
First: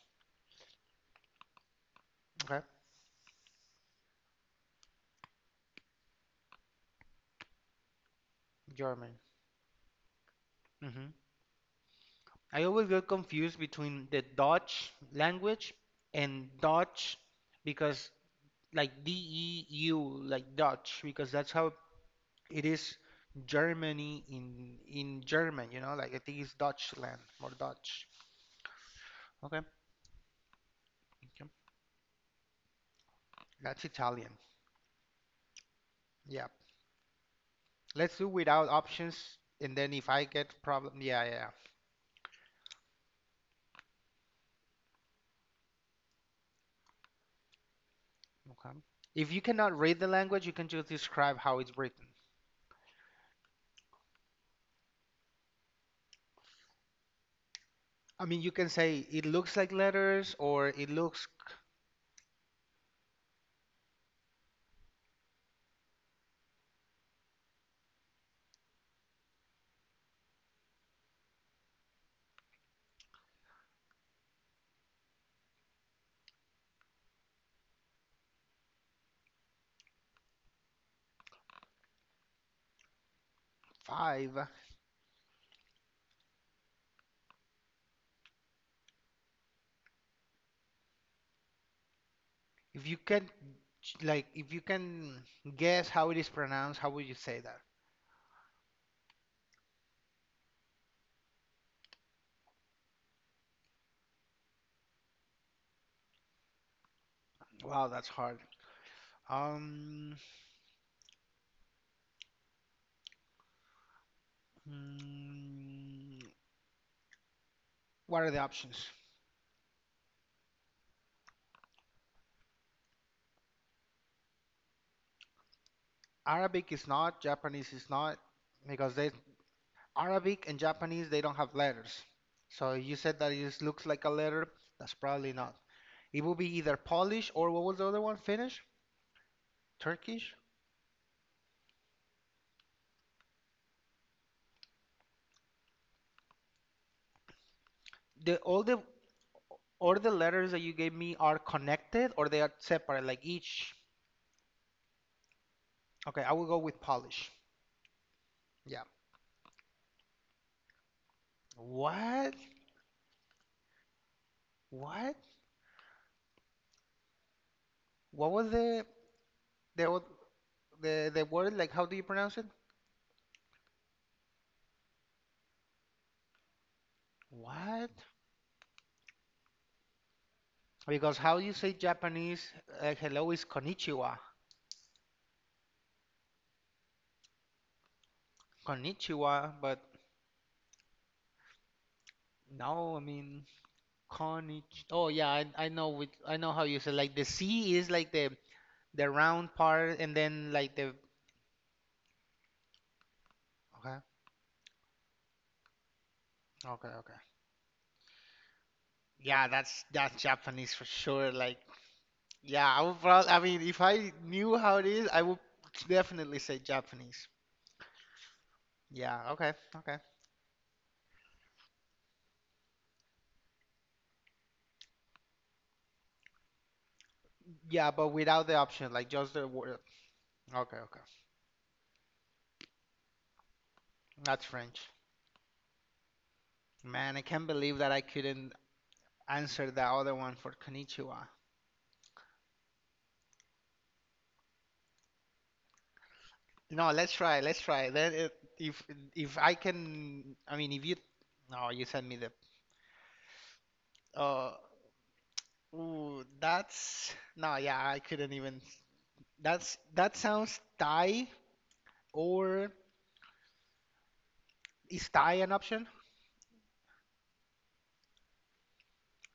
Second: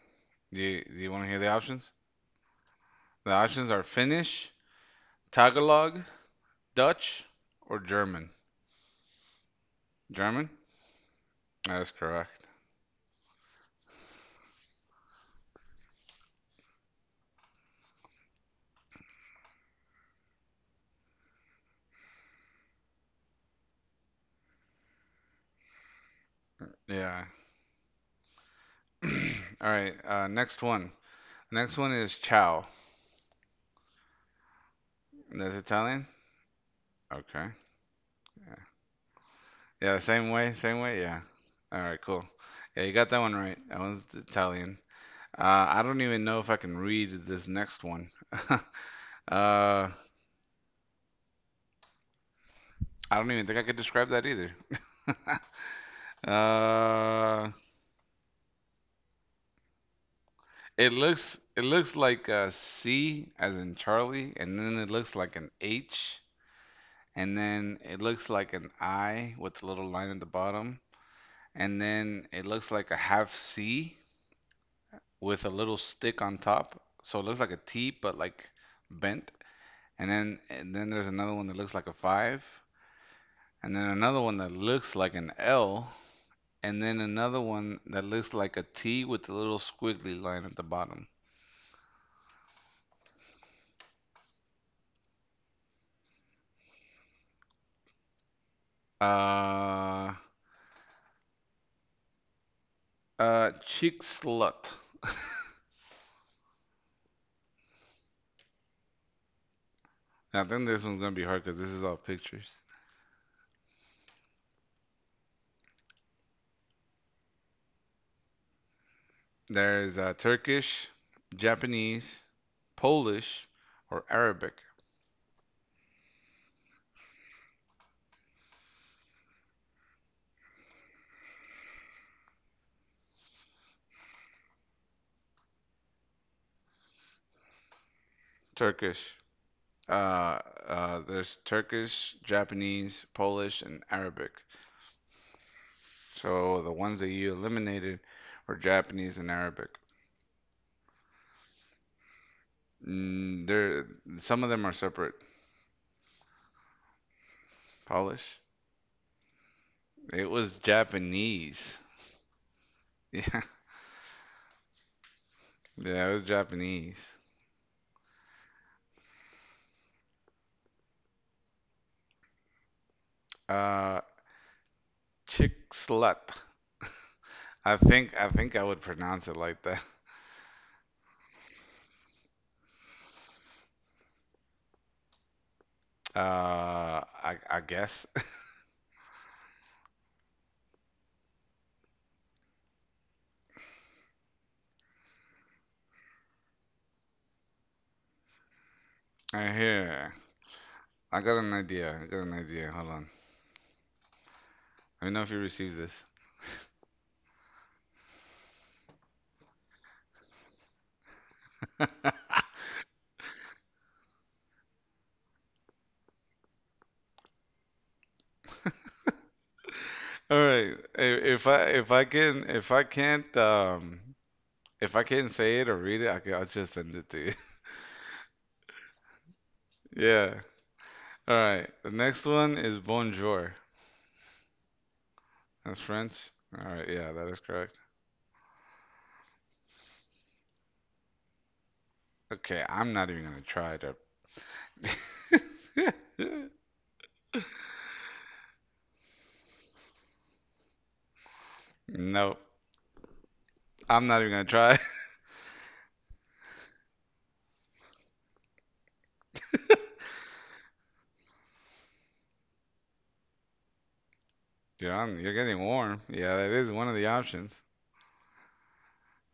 Speaker 1: Do you want to hear the options?
Speaker 2: Okay.
Speaker 1: The options are Finnish, Tagalog, Dutch, or German.
Speaker 2: German.
Speaker 1: German?
Speaker 2: hmm
Speaker 1: That is correct.
Speaker 2: I always get confused between the Dutch language and Dutch because, like, D E U, like Dutch because that's how it is. Germany in German, you know, like, I think it's Dutchland,
Speaker 1: Yeah.
Speaker 2: more Dutch.
Speaker 1: All
Speaker 2: Okay,
Speaker 1: right. Next one.
Speaker 2: okay.
Speaker 1: Next one is ciao.
Speaker 2: That's Italian.
Speaker 1: That's Italian?
Speaker 2: Yeah.
Speaker 1: Okay.
Speaker 2: Let's do without options, and then
Speaker 1: Yeah, the
Speaker 2: if I
Speaker 1: same way,
Speaker 2: get
Speaker 1: same way.
Speaker 2: problem,
Speaker 1: Yeah.
Speaker 2: yeah, yeah, yeah.
Speaker 1: All right, cool. Yeah, you got that one right. That one's Italian. I don't even know if I can read this next one. uh,
Speaker 2: Okay. If you cannot
Speaker 1: I
Speaker 2: read the language, you can just describe how it's written.
Speaker 1: don't even think I could describe that either. Uh,
Speaker 2: I mean, you can say it looks like letters or it
Speaker 1: It
Speaker 2: looks
Speaker 1: looks it looks like a C as in Charlie, and then it looks like an H, and then it looks like an I with a little line at the bottom, and then it looks like a half C with a little stick on top. So it looks like a T but like bent. And then there's another one that looks like a five, and then another
Speaker 2: five.
Speaker 1: one that looks like an L, and then another one that looks like a T with a little squiggly line at the bottom.
Speaker 2: If you can, like, if you can guess how it is pronounced, how would you say that?
Speaker 1: Uh, Cheek Slut.
Speaker 2: Wow, that's hard. Um,
Speaker 1: I think this one's gonna be hard because this is all pictures.
Speaker 2: mm, What are the options?
Speaker 1: There's Turkish, Japanese, Polish, or Arabic.
Speaker 2: Arabic is not, Japanese is not, because they, Arabic and Japanese, they don't have letters. So you said that it just looks like a letter. That's probably not. It will be either Polish or what was the other one? Finnish?
Speaker 1: Turkish. Uh,
Speaker 2: Turkish?
Speaker 1: there's Turkish, Japanese, Polish, and Arabic. So the ones that you eliminated
Speaker 2: The
Speaker 1: were
Speaker 2: all the
Speaker 1: Japanese and Arabic.
Speaker 2: or the letters that you gave me are connected or they are separate, like each.
Speaker 1: There, some of them are separate.
Speaker 2: Okay, I will go with Polish.
Speaker 1: Polish.
Speaker 2: Yeah.
Speaker 1: It was Japanese.
Speaker 2: What? What?
Speaker 1: Yeah, yeah, it was Japanese.
Speaker 2: What was the the the word? Like, how do you pronounce it?
Speaker 1: Uh, chick slut. I
Speaker 2: What?
Speaker 1: think I think I would pronounce it like that.
Speaker 2: Because how you say Japanese, hello is konnichiwa.
Speaker 1: I guess.
Speaker 2: Konnichiwa, but no, I mean konnichi. Oh yeah, I know which, I know how you say, like, the C is like the round
Speaker 1: Right
Speaker 2: part
Speaker 1: here.
Speaker 2: and then like the
Speaker 1: I got an idea. I got an idea. Hold on.
Speaker 2: okay.
Speaker 1: Let me know if you receive this.
Speaker 2: Okay, okay. Yeah, that's Japanese for sure. Like
Speaker 1: All
Speaker 2: yeah, I would probably, I mean, if I knew how it is, I would definitely say Japanese. Yeah, okay, okay.
Speaker 1: right. If I can't if I can't say it or read it, I can, I'll just send it to you.
Speaker 2: Yeah, but without the option, like just the word.
Speaker 1: Yeah.
Speaker 2: Okay, okay.
Speaker 1: All right. The next one is bonjour.
Speaker 2: That's French.
Speaker 1: That's French. All right. Yeah,
Speaker 2: Man, I
Speaker 1: that is
Speaker 2: can't believe
Speaker 1: correct.
Speaker 2: that I couldn't answer the other one for Konnichiwa.
Speaker 1: Okay, I'm not even gonna try to.
Speaker 2: No, let's try. Let's try. Then it, if if I can, I mean, if you, no, you send me the.
Speaker 1: Nope. I'm not even gonna
Speaker 2: Uh,
Speaker 1: try.
Speaker 2: ooh, that's no, yeah, I couldn't even. That's that sounds Thai or
Speaker 1: You're
Speaker 2: is
Speaker 1: on.
Speaker 2: Thai
Speaker 1: You're
Speaker 2: an
Speaker 1: getting
Speaker 2: option?
Speaker 1: warm. Yeah, that is one of the options.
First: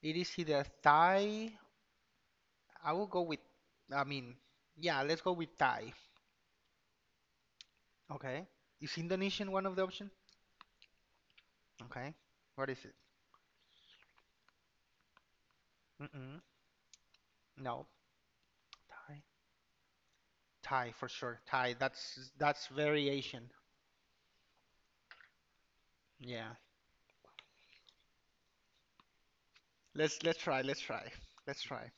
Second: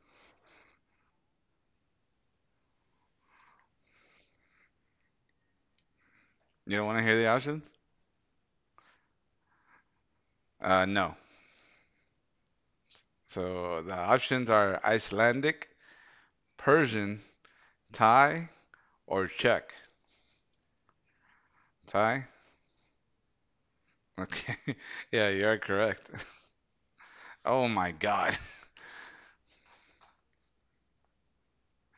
Speaker 2: It is either Thai. I will go with. I mean, yeah, let's go with Thai.
Speaker 1: You don't want to hear the options?
Speaker 2: Okay. Is Indonesian one of the option?
Speaker 1: No.
Speaker 2: Okay. What is it?
Speaker 1: So the options are Icelandic,
Speaker 2: Mm-mm.
Speaker 1: Persian,
Speaker 2: No.
Speaker 1: Thai,
Speaker 2: Thai.
Speaker 1: or Czech.
Speaker 2: Thai for sure. Thai.
Speaker 1: Thai?
Speaker 2: That's very Asian.
Speaker 1: Okay. Yeah, you are correct.
Speaker 2: Yeah.
Speaker 1: Oh my God.
Speaker 2: Let's try. Let's try. Let's try.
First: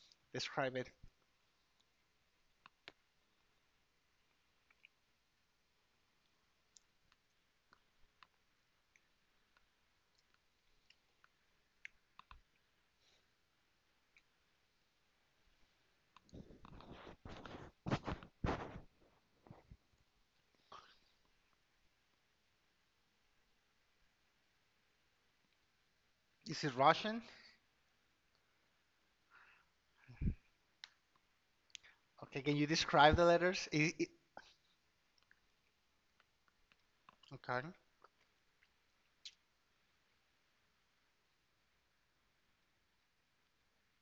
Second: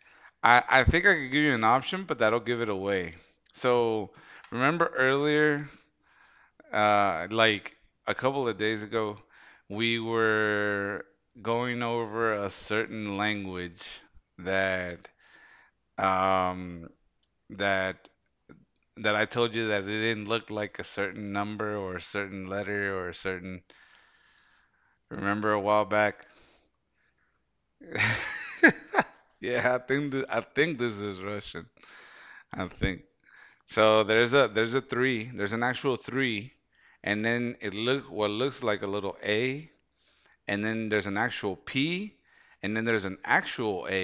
Speaker 2: Describe
Speaker 1: I
Speaker 2: it.
Speaker 1: think I could give you an option, but that'll give it away. So remember earlier, like a couple of days ago, we were going over a certain language that um, that that I told you that it didn't look like a certain number or a certain letter or a certain. Remember a while back?
Speaker 2: Is it Russian?
Speaker 1: Yeah, I think this is Russian.
Speaker 2: Okay. Can you
Speaker 1: I think.
Speaker 2: describe the letters?
Speaker 1: So
Speaker 2: I
Speaker 1: there's a three. There's an actual three, and then
Speaker 2: okay.
Speaker 1: it look what looks like a little A, and then there's an actual P, and then there's an actual A,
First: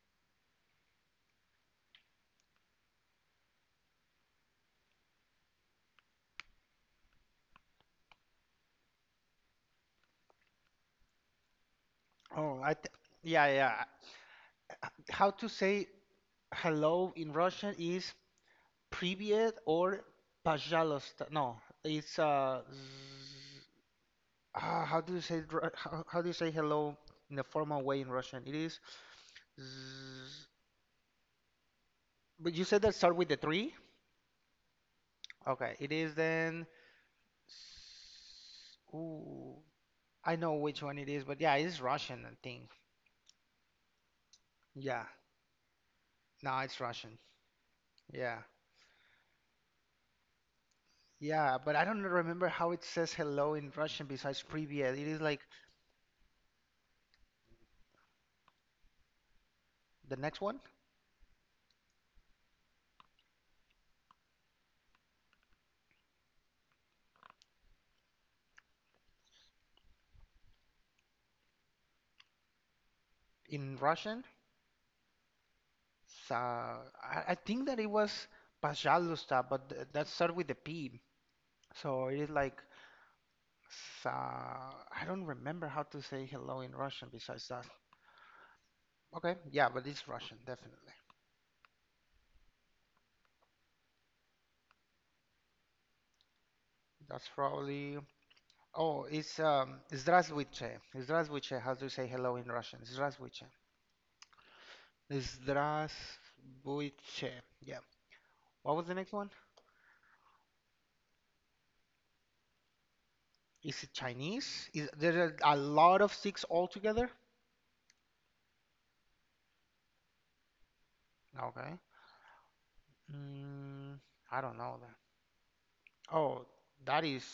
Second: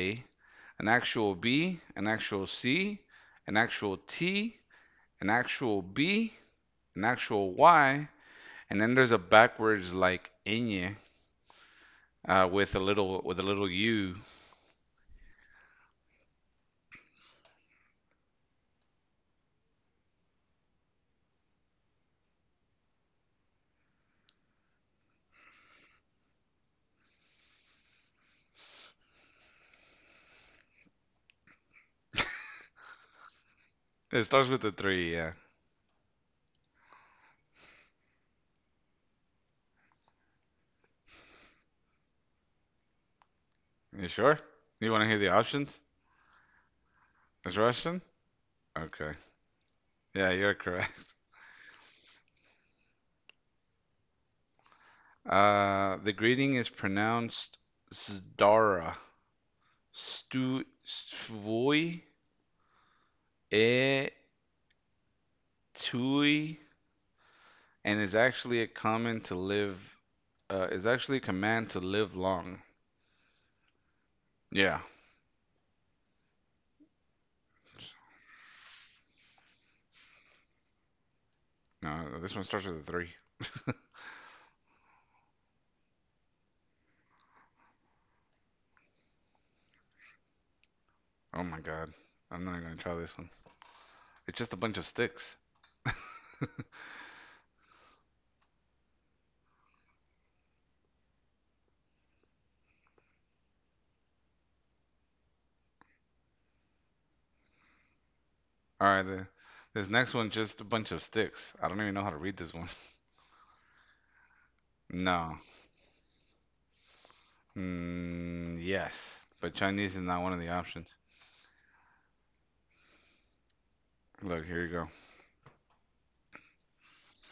Speaker 1: an actual B, an actual C, an actual T, an actual B, an actual Y, and then there's a backwards like ñ
Speaker 2: Oh, I th
Speaker 1: with a
Speaker 2: yeah
Speaker 1: little
Speaker 2: yeah.
Speaker 1: U.
Speaker 2: How to say hello in Russian is привет or пожалуйста. No, it's z- ah, how do you say it ru- how do you say hello in a formal way in Russian? It is. Z- But you said that start with the three.
Speaker 1: It starts with the three. Yeah.
Speaker 2: Okay, it is then ooh, I know which one it is, but yeah, it's Russian, I think.
Speaker 1: You sure? You want
Speaker 2: Yeah,
Speaker 1: to hear the options?
Speaker 2: no, it's Russian.
Speaker 1: It's Russian.
Speaker 2: Yeah,
Speaker 1: Okay. Yeah, you're correct.
Speaker 2: yeah, but I don't remember how it says hello in Russian besides "Привет." It is like
Speaker 1: The greeting is pronounced Zdara.
Speaker 2: the next one
Speaker 1: Stu Svoy E Tui and is actually a common to live is actually a command to live long.
Speaker 2: in Russian.
Speaker 1: Yeah.
Speaker 2: So I think that it was "Пожалуйста," but th that started with the P. So it
Speaker 1: No,
Speaker 2: is
Speaker 1: this one
Speaker 2: like
Speaker 1: starts with a three.
Speaker 2: so, I don't remember how to say hello in Russian besides that. Okay, yeah, but it's Russian, definitely.
Speaker 1: Oh my god. I'm not even gonna try this one. It's just a bunch of sticks.
Speaker 2: That's probably. Oh, it's Zdravstvuyte. Zdravstvuyte. How do you say hello in Russian? Zdravstvuyte. Zdravstvuyte. Yeah. What was the
Speaker 1: Alright,
Speaker 2: next one?
Speaker 1: this next one's just a bunch of sticks. I don't even know how to read this one.
Speaker 2: Is it Chinese? Is there
Speaker 1: No.
Speaker 2: are a lot of six altogether?
Speaker 1: Yes. But Chinese is not one of the options.
Speaker 2: Okay. Mm, I
Speaker 1: Look,
Speaker 2: don't
Speaker 1: here you
Speaker 2: know
Speaker 1: go.
Speaker 2: that. Oh, that is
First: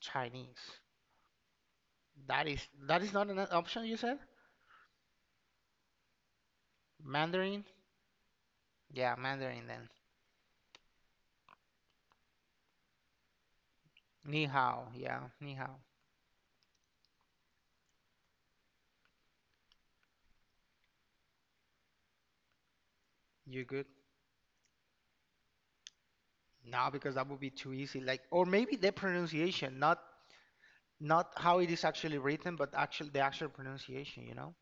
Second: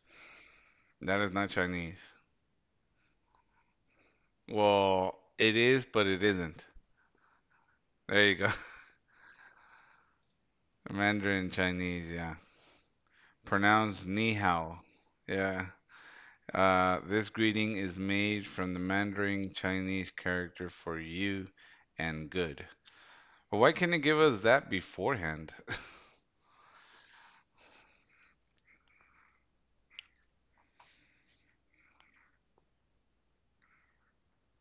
Speaker 2: Chinese.
Speaker 1: That is not Chinese.
Speaker 2: That is not an option you said?
Speaker 1: Well, it is, but it isn't.
Speaker 2: Mandarin?
Speaker 1: There you go.
Speaker 2: Yeah, Mandarin then.
Speaker 1: Mandarin Chinese, yeah. Pronounced ni
Speaker 2: Ni
Speaker 1: hao.
Speaker 2: hao. Yeah, ni
Speaker 1: Yeah.
Speaker 2: hao.
Speaker 1: This greeting is made from the Mandarin Chinese character for you and good.
Speaker 2: You
Speaker 1: Why
Speaker 2: good?
Speaker 1: can't it give us that beforehand?
Speaker 2: No, because that would be too easy. Like, or maybe the pronunciation, not not how it is actually written, but actual the actual pronunciation, you know?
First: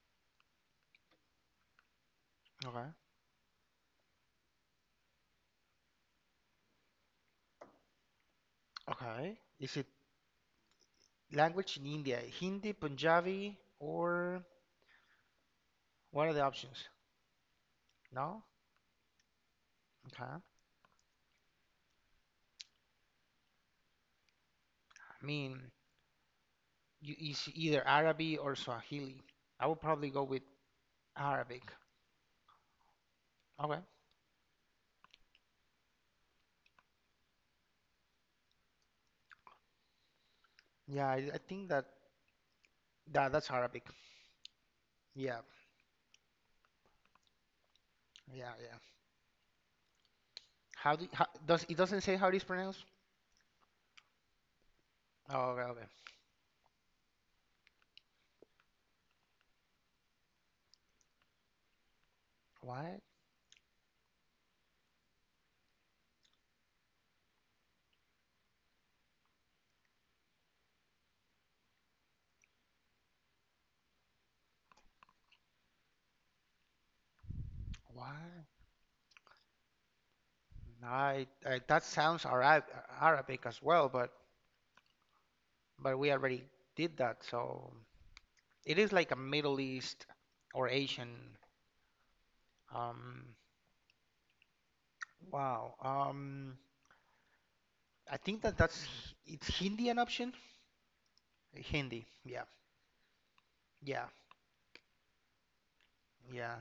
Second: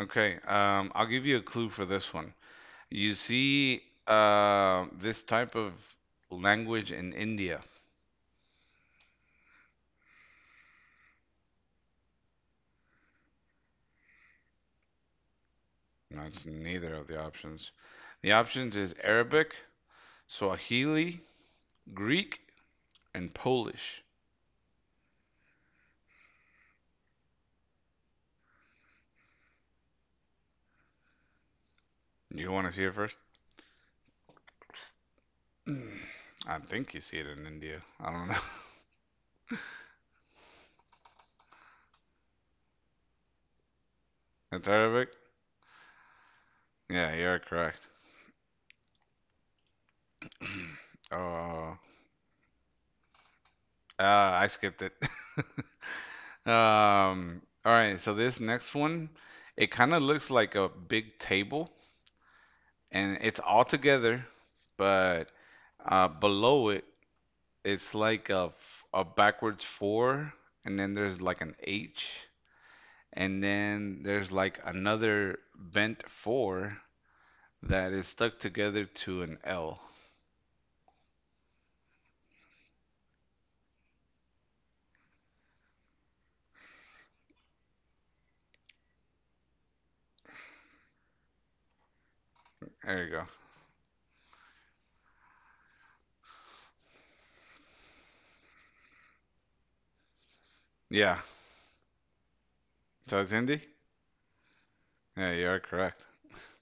Speaker 1: Okay, I'll give you a clue for this one.
Speaker 2: Okay.
Speaker 1: You see, this type of language in India.
Speaker 2: Okay. Is it language in India? Hindi, Punjabi, or what are the
Speaker 1: That's
Speaker 2: options?
Speaker 1: neither of the options. The
Speaker 2: No?
Speaker 1: options is Arabic,
Speaker 2: Okay. I
Speaker 1: Swahili, Greek, and Polish.
Speaker 2: mean, you, is either Arabic or Swahili. I would probably go with Arabic.
Speaker 1: Do you want to see it first?
Speaker 2: Okay.
Speaker 1: I think you see it in India. I don't know.
Speaker 2: Yeah, I think that, that that's Arabic.
Speaker 1: It's Arabic?
Speaker 2: Yeah,
Speaker 1: Yeah, you're correct.
Speaker 2: yeah, yeah. How do how, does it
Speaker 1: Oh,
Speaker 2: doesn't say how it is pronounced?
Speaker 1: I skipped it.
Speaker 2: Oh, okay, okay.
Speaker 1: All right, so this next one, it kind of looks like a big table
Speaker 2: What?
Speaker 1: and it's all together, but below it, it's like a backwards four, and then there's like an H, and then there's like another bent four that is stuck
Speaker 2: What?
Speaker 1: together to an L.
Speaker 2: No, I, that sounds Arab Arabic as well, but we already did that. So it is like a Middle East or Asian.
Speaker 1: There you go.
Speaker 2: Um, wow. I think that that's it's Hindi an option?
Speaker 1: Yeah,
Speaker 2: Hindi. Yeah.
Speaker 1: so it's Hindi?
Speaker 2: Yeah.
Speaker 1: Yeah, you are correct.
Speaker 2: Yeah.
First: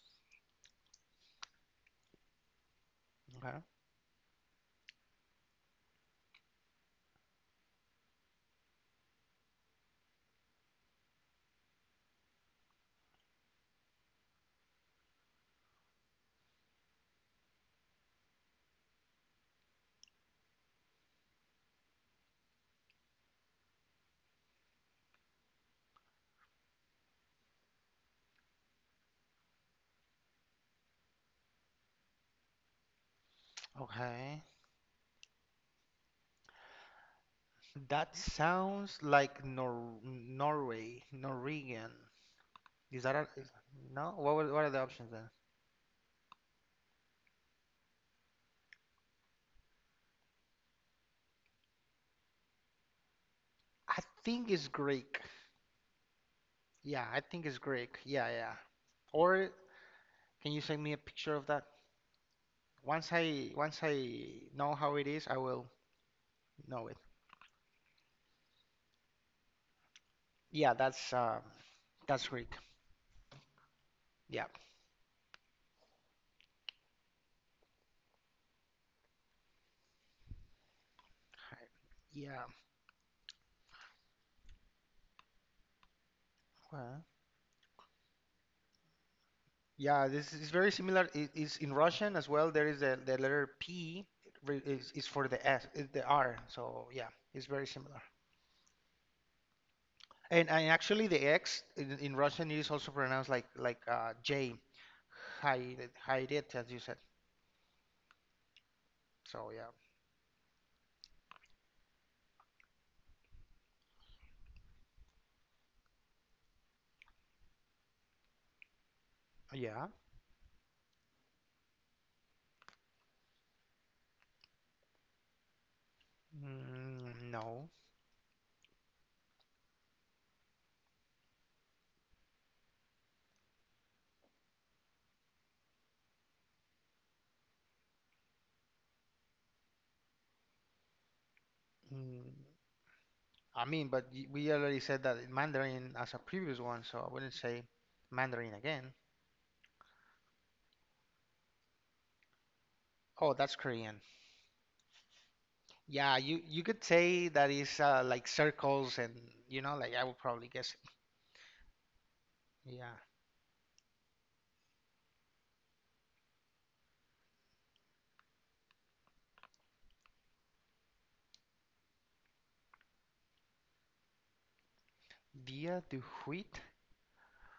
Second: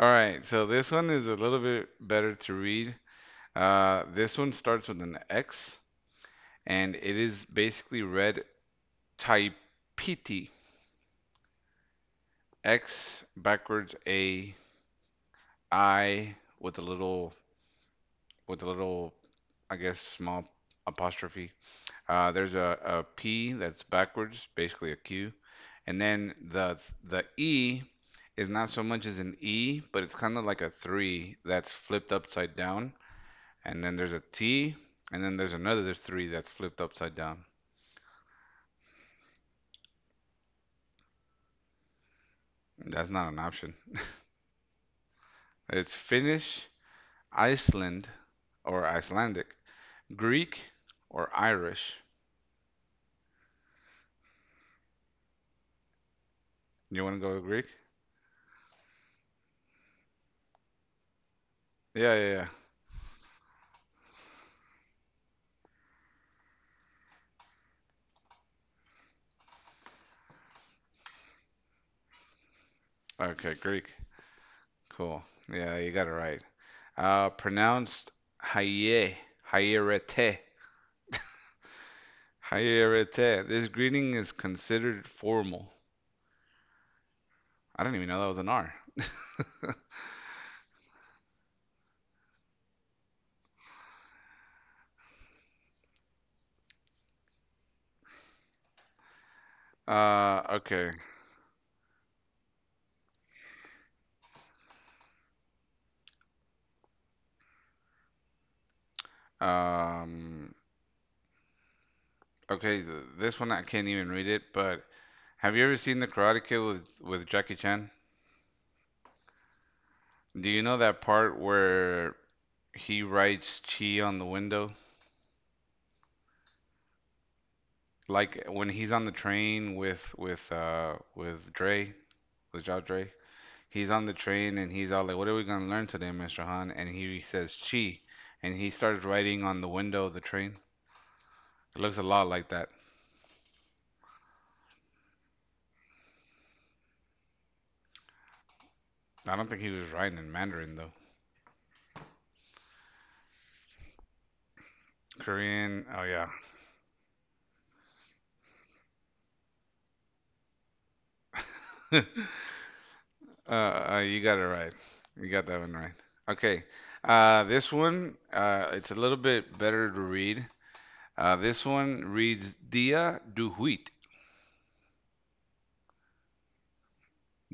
Speaker 1: All right, so this one is a little bit better to read.
Speaker 2: Okay.
Speaker 1: This one starts with an X, and it is basically read Taipiti. X backwards A I with a little with a little I guess small apostrophe. There's a P that's backwards, basically a Q, and then the E is not so much as an E, but it's kind of like a three that's flipped upside down, and then there's a
Speaker 2: Okay.
Speaker 1: T, and then there's another three that's flipped upside down.
Speaker 2: That sounds like Nor Norway, Norwegian. Is
Speaker 1: That's
Speaker 2: that a,
Speaker 1: not an
Speaker 2: is,
Speaker 1: option.
Speaker 2: no? What were, what are the options then?
Speaker 1: It's Finnish, Iceland, Icelandic, Greek, or Irish.
Speaker 2: I think it's Greek.
Speaker 1: You
Speaker 2: Yeah,
Speaker 1: want
Speaker 2: I
Speaker 1: to go with
Speaker 2: think it's
Speaker 1: Greek?
Speaker 2: Greek. Yeah, yeah. Or can you send me a picture of that?
Speaker 1: Yeah, yeah,
Speaker 2: Once I know how it is, I will know it. Yeah, that's Greek.
Speaker 1: yeah. Okay, Greek.
Speaker 2: Yeah,
Speaker 1: Cool. Yeah, you got it right. Pronounced Haye, Hayerete,
Speaker 2: yeah,
Speaker 1: Hayerete. This greeting is considered formal.
Speaker 2: well,
Speaker 1: I didn't even know that was an R.
Speaker 2: yeah. This is very similar. It is in Russian as well. There is the letter P re- is for the S, is the R. So yeah, it's very similar. And
Speaker 1: Okay.
Speaker 2: actually, the X in Russian is also pronounced like J, hide it, as you said. So yeah,
Speaker 1: Um, okay, this one I can't even read it, but have you ever seen The Karate Kid with Jackie Chan?
Speaker 2: yeah.
Speaker 1: Do you know that part where he writes Chi on the window?
Speaker 2: Mm, no.
Speaker 1: Like when he's on the train with Dre, with Ja Dre. He's on the train and he's all like, "What are we gonna learn today, Mr. Han?" And he says Chi, and he starts writing on the window of the train. It looks a lot
Speaker 2: Mm.
Speaker 1: like that.
Speaker 2: I mean, but y- we already said that in Mandarin as a previous one, so I wouldn't say Mandarin again.
Speaker 1: I don't think he was writing in Mandarin though.
Speaker 2: Oh, that's Korean.
Speaker 1: Korean. Oh
Speaker 2: Yeah,
Speaker 1: yeah.
Speaker 2: you could say that is like circles and you know, like I would probably guess it. Yeah.
Speaker 1: You got it right. You got that one right. Okay. This one, it's a little bit better to read. This one reads Dia Duhuit,
Speaker 2: Dia du Huit.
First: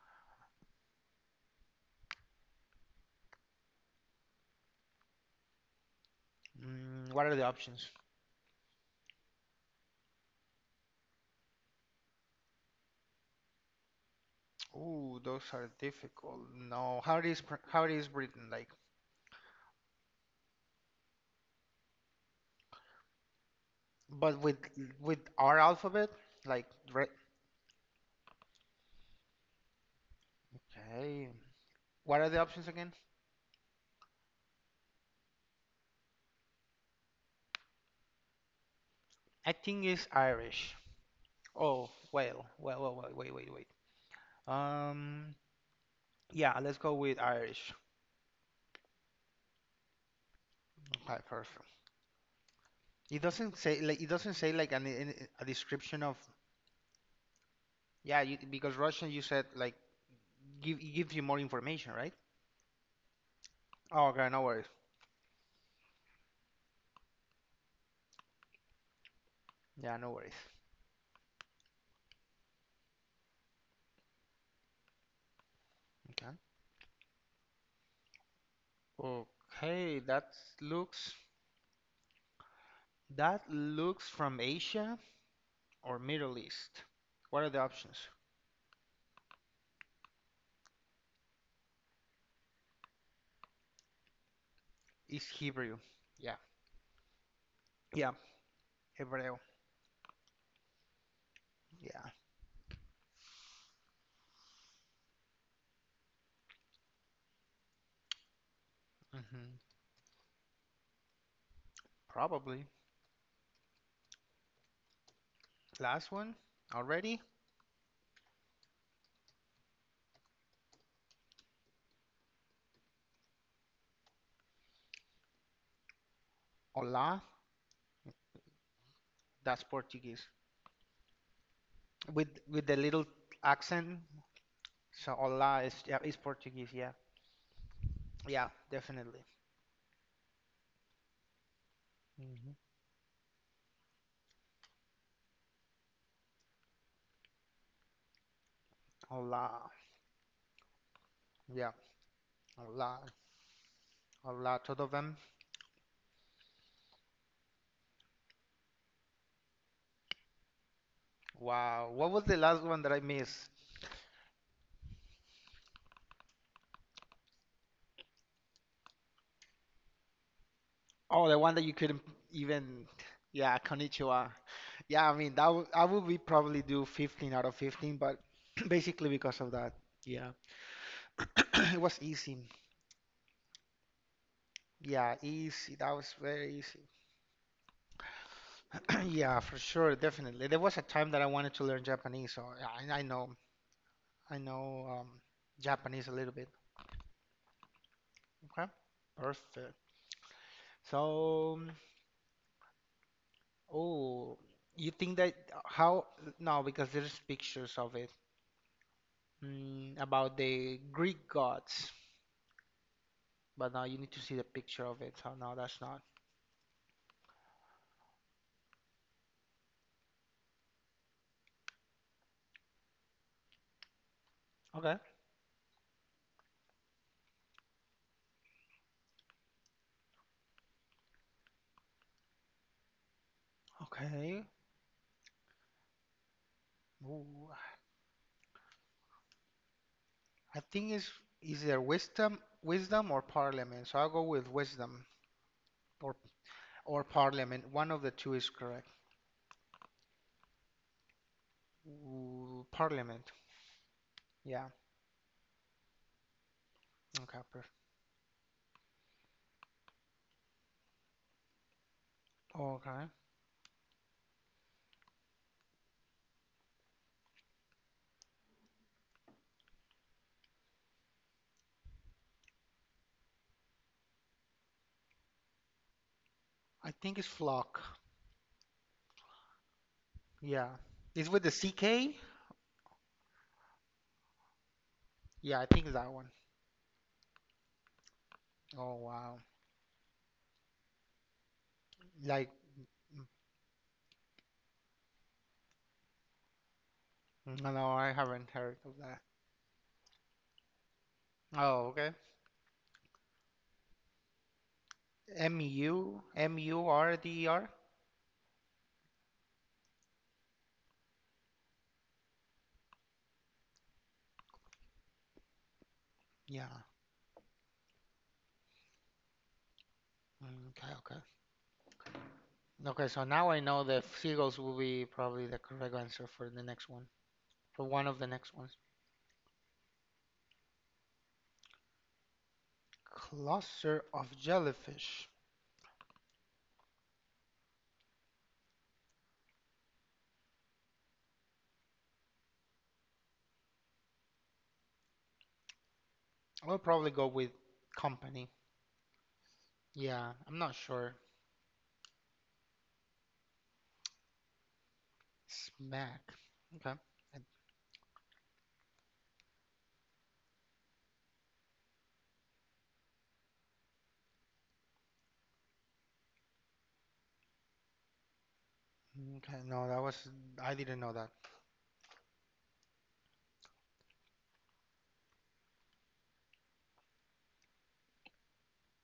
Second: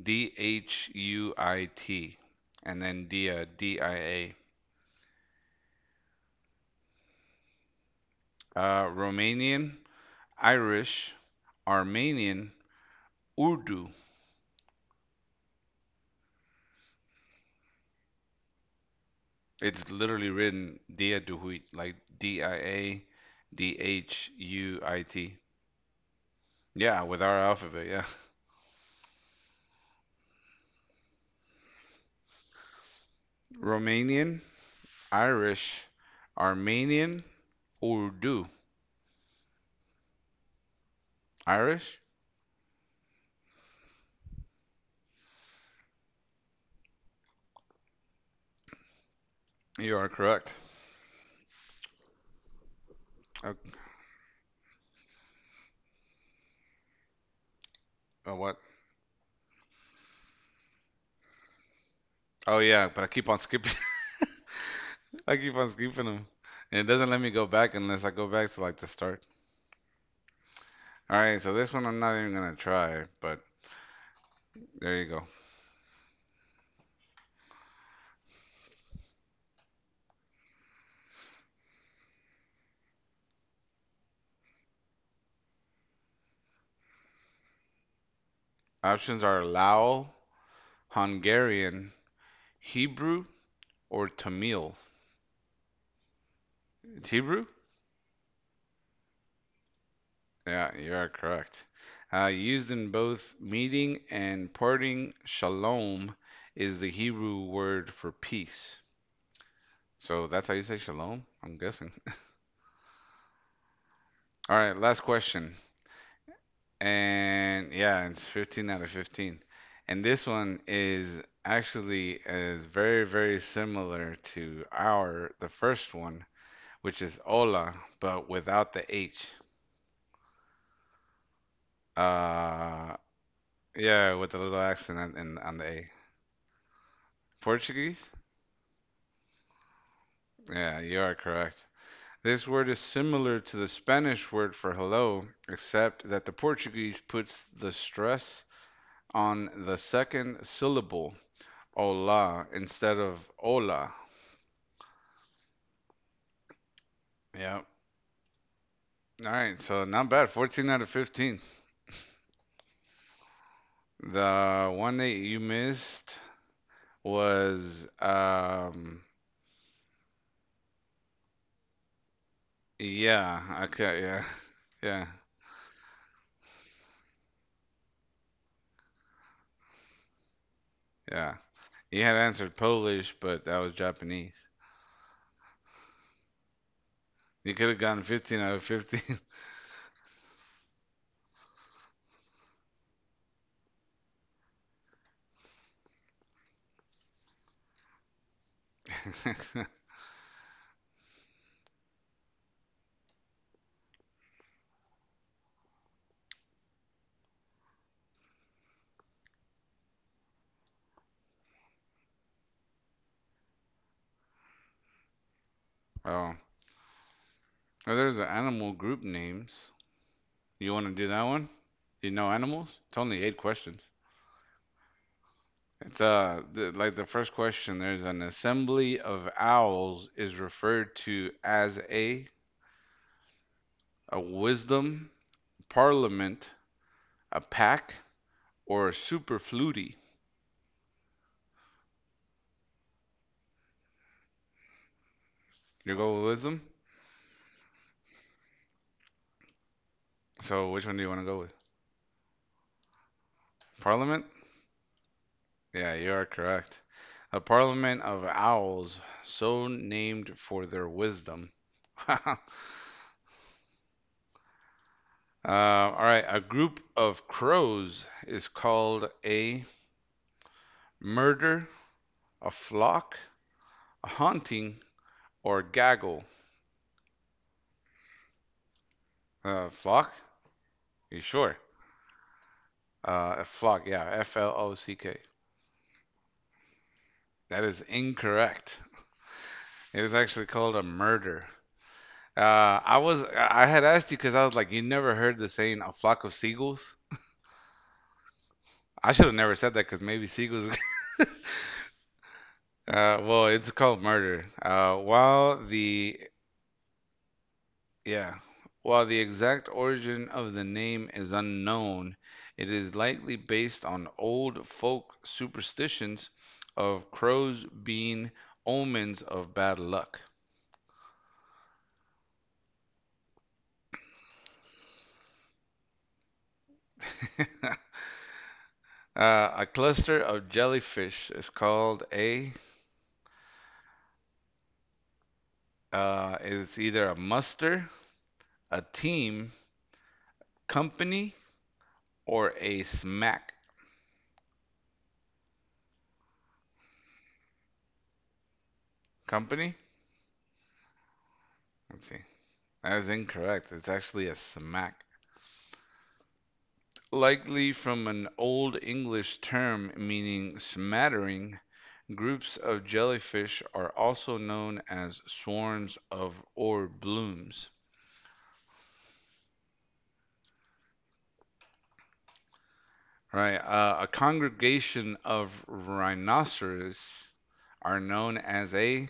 Speaker 1: D H U I T, and then Dia, D I A.
Speaker 2: Mm, what are the options?
Speaker 1: Romanian, Irish, Armenian, Urdu.
Speaker 2: Ooh, those are difficult. No, how it is pr- how it is written like,
Speaker 1: It's literally written Dia Duhuit, like D I A D H
Speaker 2: but
Speaker 1: U I
Speaker 2: with
Speaker 1: T.
Speaker 2: our alphabet like
Speaker 1: Yeah,
Speaker 2: re-
Speaker 1: with our alphabet, yeah.
Speaker 2: okay. What are the options again?
Speaker 1: Romanian, Irish, Armenian, Urdu.
Speaker 2: I think it's Irish. Oh,
Speaker 1: Irish?
Speaker 2: well, well, well, well, wait, wait, wait. Um, yeah, let's go with Irish.
Speaker 1: You are correct.
Speaker 2: Okay, perfect. It
Speaker 1: Uh,
Speaker 2: doesn't say like it doesn't say like an, a description of yeah you,
Speaker 1: what?
Speaker 2: because Russian you said like give it gives you more information, right?
Speaker 1: Oh, yeah, but
Speaker 2: Oh, okay, no worries.
Speaker 1: I keep on skipping them. And it doesn't let me go back unless I go back to like the start.
Speaker 2: Yeah, no worries.
Speaker 1: All right, so this one I'm not even gonna try, but there you go.
Speaker 2: Okay. Okay, looks that looks from Asia or Middle East. What are the options?
Speaker 1: Options are Lao, Hungarian, Hebrew, or Tamil.
Speaker 2: Is Hebrew? Yeah.
Speaker 1: It's Hebrew?
Speaker 2: Yeah. Hebreo.
Speaker 1: Yeah, you are correct.
Speaker 2: Yeah.
Speaker 1: Used in both meeting and parting, shalom is the Hebrew word for peace.
Speaker 2: hmm
Speaker 1: So that's how you say shalom, I'm guessing.
Speaker 2: Probably.
Speaker 1: All right, last question.
Speaker 2: Last one already.
Speaker 1: And yeah, it's 15 out of 15. And this one is very, very similar to our the first one, which is
Speaker 2: Hola.
Speaker 1: hola, but without the H.
Speaker 2: That's Portuguese. With the
Speaker 1: Uh,
Speaker 2: little accent.
Speaker 1: yeah, with a little accent
Speaker 2: So
Speaker 1: on the
Speaker 2: hola is
Speaker 1: A.
Speaker 2: yeah, is Portuguese. Yeah,
Speaker 1: Portuguese?
Speaker 2: yeah, definitely.
Speaker 1: Yeah, you are correct. This
Speaker 2: hmm
Speaker 1: word is similar to the Spanish word for hello, except that the Portuguese puts the stress on
Speaker 2: Hola,
Speaker 1: the second syllable,
Speaker 2: yeah,
Speaker 1: hola, instead
Speaker 2: hola,
Speaker 1: of hola.
Speaker 2: hola, todo bem?
Speaker 1: Yep. All right, so not bad. 14 out of 15.
Speaker 2: Wow, what was the last one that I missed?
Speaker 1: The one that you missed was
Speaker 2: Oh, the one that you couldn't even.
Speaker 1: yeah,
Speaker 2: Yeah,
Speaker 1: okay, yeah.
Speaker 2: konnichiwa.
Speaker 1: Yeah.
Speaker 2: Yeah, I mean that w I would be probably do 15 out of 15, but basically because of that. Yeah,
Speaker 1: Yeah.
Speaker 2: it
Speaker 1: You
Speaker 2: was
Speaker 1: had
Speaker 2: easy.
Speaker 1: answered Polish, but that was Japanese.
Speaker 2: Yeah, easy. That was very easy.
Speaker 1: You could have gotten 15 out of 15.
Speaker 2: Yeah, for sure, definitely. There was a time that I wanted to learn Japanese, so I, I know, I know Japanese a little bit. Okay, perfect. So, oh, you think that how? No, because there's pictures of it about the Greek gods, but now you need to see the picture of it. So no, that's not.
Speaker 1: Oh. Oh, there's the animal group names. You want to do that one? You know animals? It's only eight questions.
Speaker 2: Okay,
Speaker 1: It's like the first question. There's an assembly of owls is referred to as a
Speaker 2: okay.
Speaker 1: wisdom, parliament, a
Speaker 2: Ooh,
Speaker 1: pack, or a superfluity?
Speaker 2: I think it's is there wisdom, wisdom or parliament? So I'll go with wisdom
Speaker 1: You go
Speaker 2: or
Speaker 1: with wisdom?
Speaker 2: or parliament. One of the two is correct.
Speaker 1: So which one do you want to go with?
Speaker 2: Ooh, Parliament.
Speaker 1: Parliament?
Speaker 2: Yeah.
Speaker 1: Yeah, you are correct. A
Speaker 2: Okay. per-
Speaker 1: parliament of owls, so named for their wisdom. uh,
Speaker 2: Okay.
Speaker 1: all right, a group of crows is called a murder, a flock, a haunting, or gaggle.
Speaker 2: I think it's Flock.
Speaker 1: Flock?
Speaker 2: Yeah.
Speaker 1: Are you
Speaker 2: Is with the
Speaker 1: sure?
Speaker 2: CK?
Speaker 1: A flock, yeah, flock.
Speaker 2: Yeah, I think it's that one.
Speaker 1: That is incorrect.
Speaker 2: Oh wow.
Speaker 1: It was actually called a murder.
Speaker 2: Like
Speaker 1: I had asked you because I was like, you never heard the saying a flock of seagulls?
Speaker 2: no, no, I haven't heard of
Speaker 1: I
Speaker 2: that.
Speaker 1: should have never said that because maybe seagulls.
Speaker 2: Oh, okay.
Speaker 1: Well, it's called murder. While
Speaker 2: M
Speaker 1: the
Speaker 2: U M U R D E R?
Speaker 1: yeah, while the exact origin of the name is unknown, it is likely based on old folk superstitions
Speaker 2: Yeah.
Speaker 1: of crows being omens of bad luck.
Speaker 2: Mm, okay, okay. Okay, so now I know that seagulls will be probably the correct answer for the next one. For one of the next ones.
Speaker 1: A cluster of jellyfish is called a
Speaker 2: Cluster of jellyfish.
Speaker 1: It's either a muster, a team, company, or a smack.
Speaker 2: I'll probably go with company.
Speaker 1: Company?
Speaker 2: Yeah, I'm not sure.
Speaker 1: Let's see. That is incorrect. It's actually a smack.
Speaker 2: Smack. Okay. I-
Speaker 1: Likely from an Old English term meaning smattering, groups of jellyfish are also known as swarms of or blooms.
Speaker 2: Okay. No, that was I didn't know that.
Speaker 1: Right? A congregation of rhinoceros are known as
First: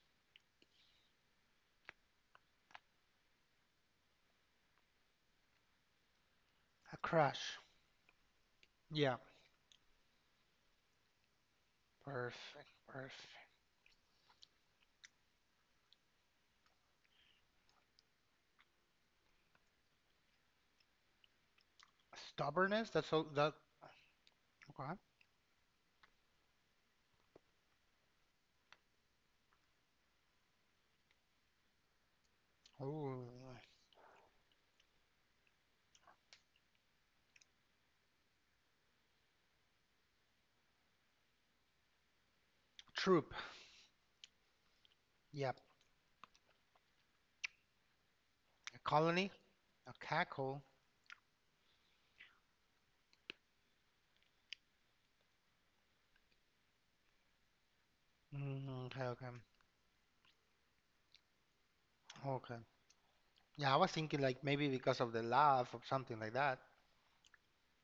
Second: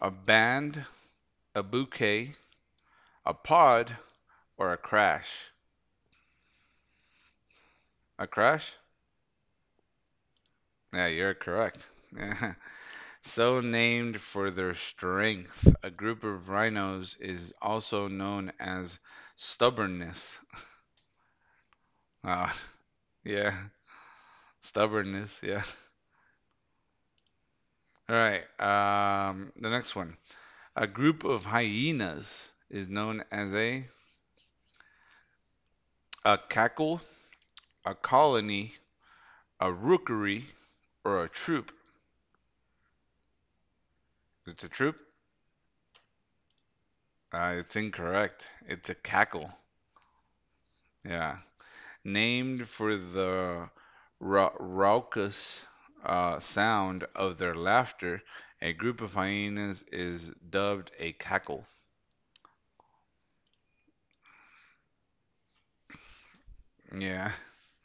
Speaker 1: a band, a bouquet, a pod, or a crash.
Speaker 2: A crush.
Speaker 1: A crash?
Speaker 2: Yeah.
Speaker 1: Yeah, you're correct.
Speaker 2: Perfect. Perfect.
Speaker 1: So named for their strength, a group of rhinos is also known as stubbornness. Uh,
Speaker 2: Stubbornness. That's all.
Speaker 1: yeah,
Speaker 2: That. Okay.
Speaker 1: stubbornness, yeah. All right, the next one. A group of hyenas is known as
Speaker 2: Oh.
Speaker 1: a cackle, a colony, a rookery, or a troop.
Speaker 2: Troop.
Speaker 1: It's a troop?
Speaker 2: Yep.
Speaker 1: It's incorrect.
Speaker 2: A
Speaker 1: It's a
Speaker 2: colony.
Speaker 1: cackle.
Speaker 2: A cackle.
Speaker 1: Yeah. Named for the raucous sound of their laughter, a
Speaker 2: Mm,
Speaker 1: group
Speaker 2: okay.
Speaker 1: of
Speaker 2: Okay.
Speaker 1: hyenas is dubbed a cackle.
Speaker 2: Okay. Yeah, I was thinking like maybe because of the laugh or something like that,
Speaker 1: Yeah,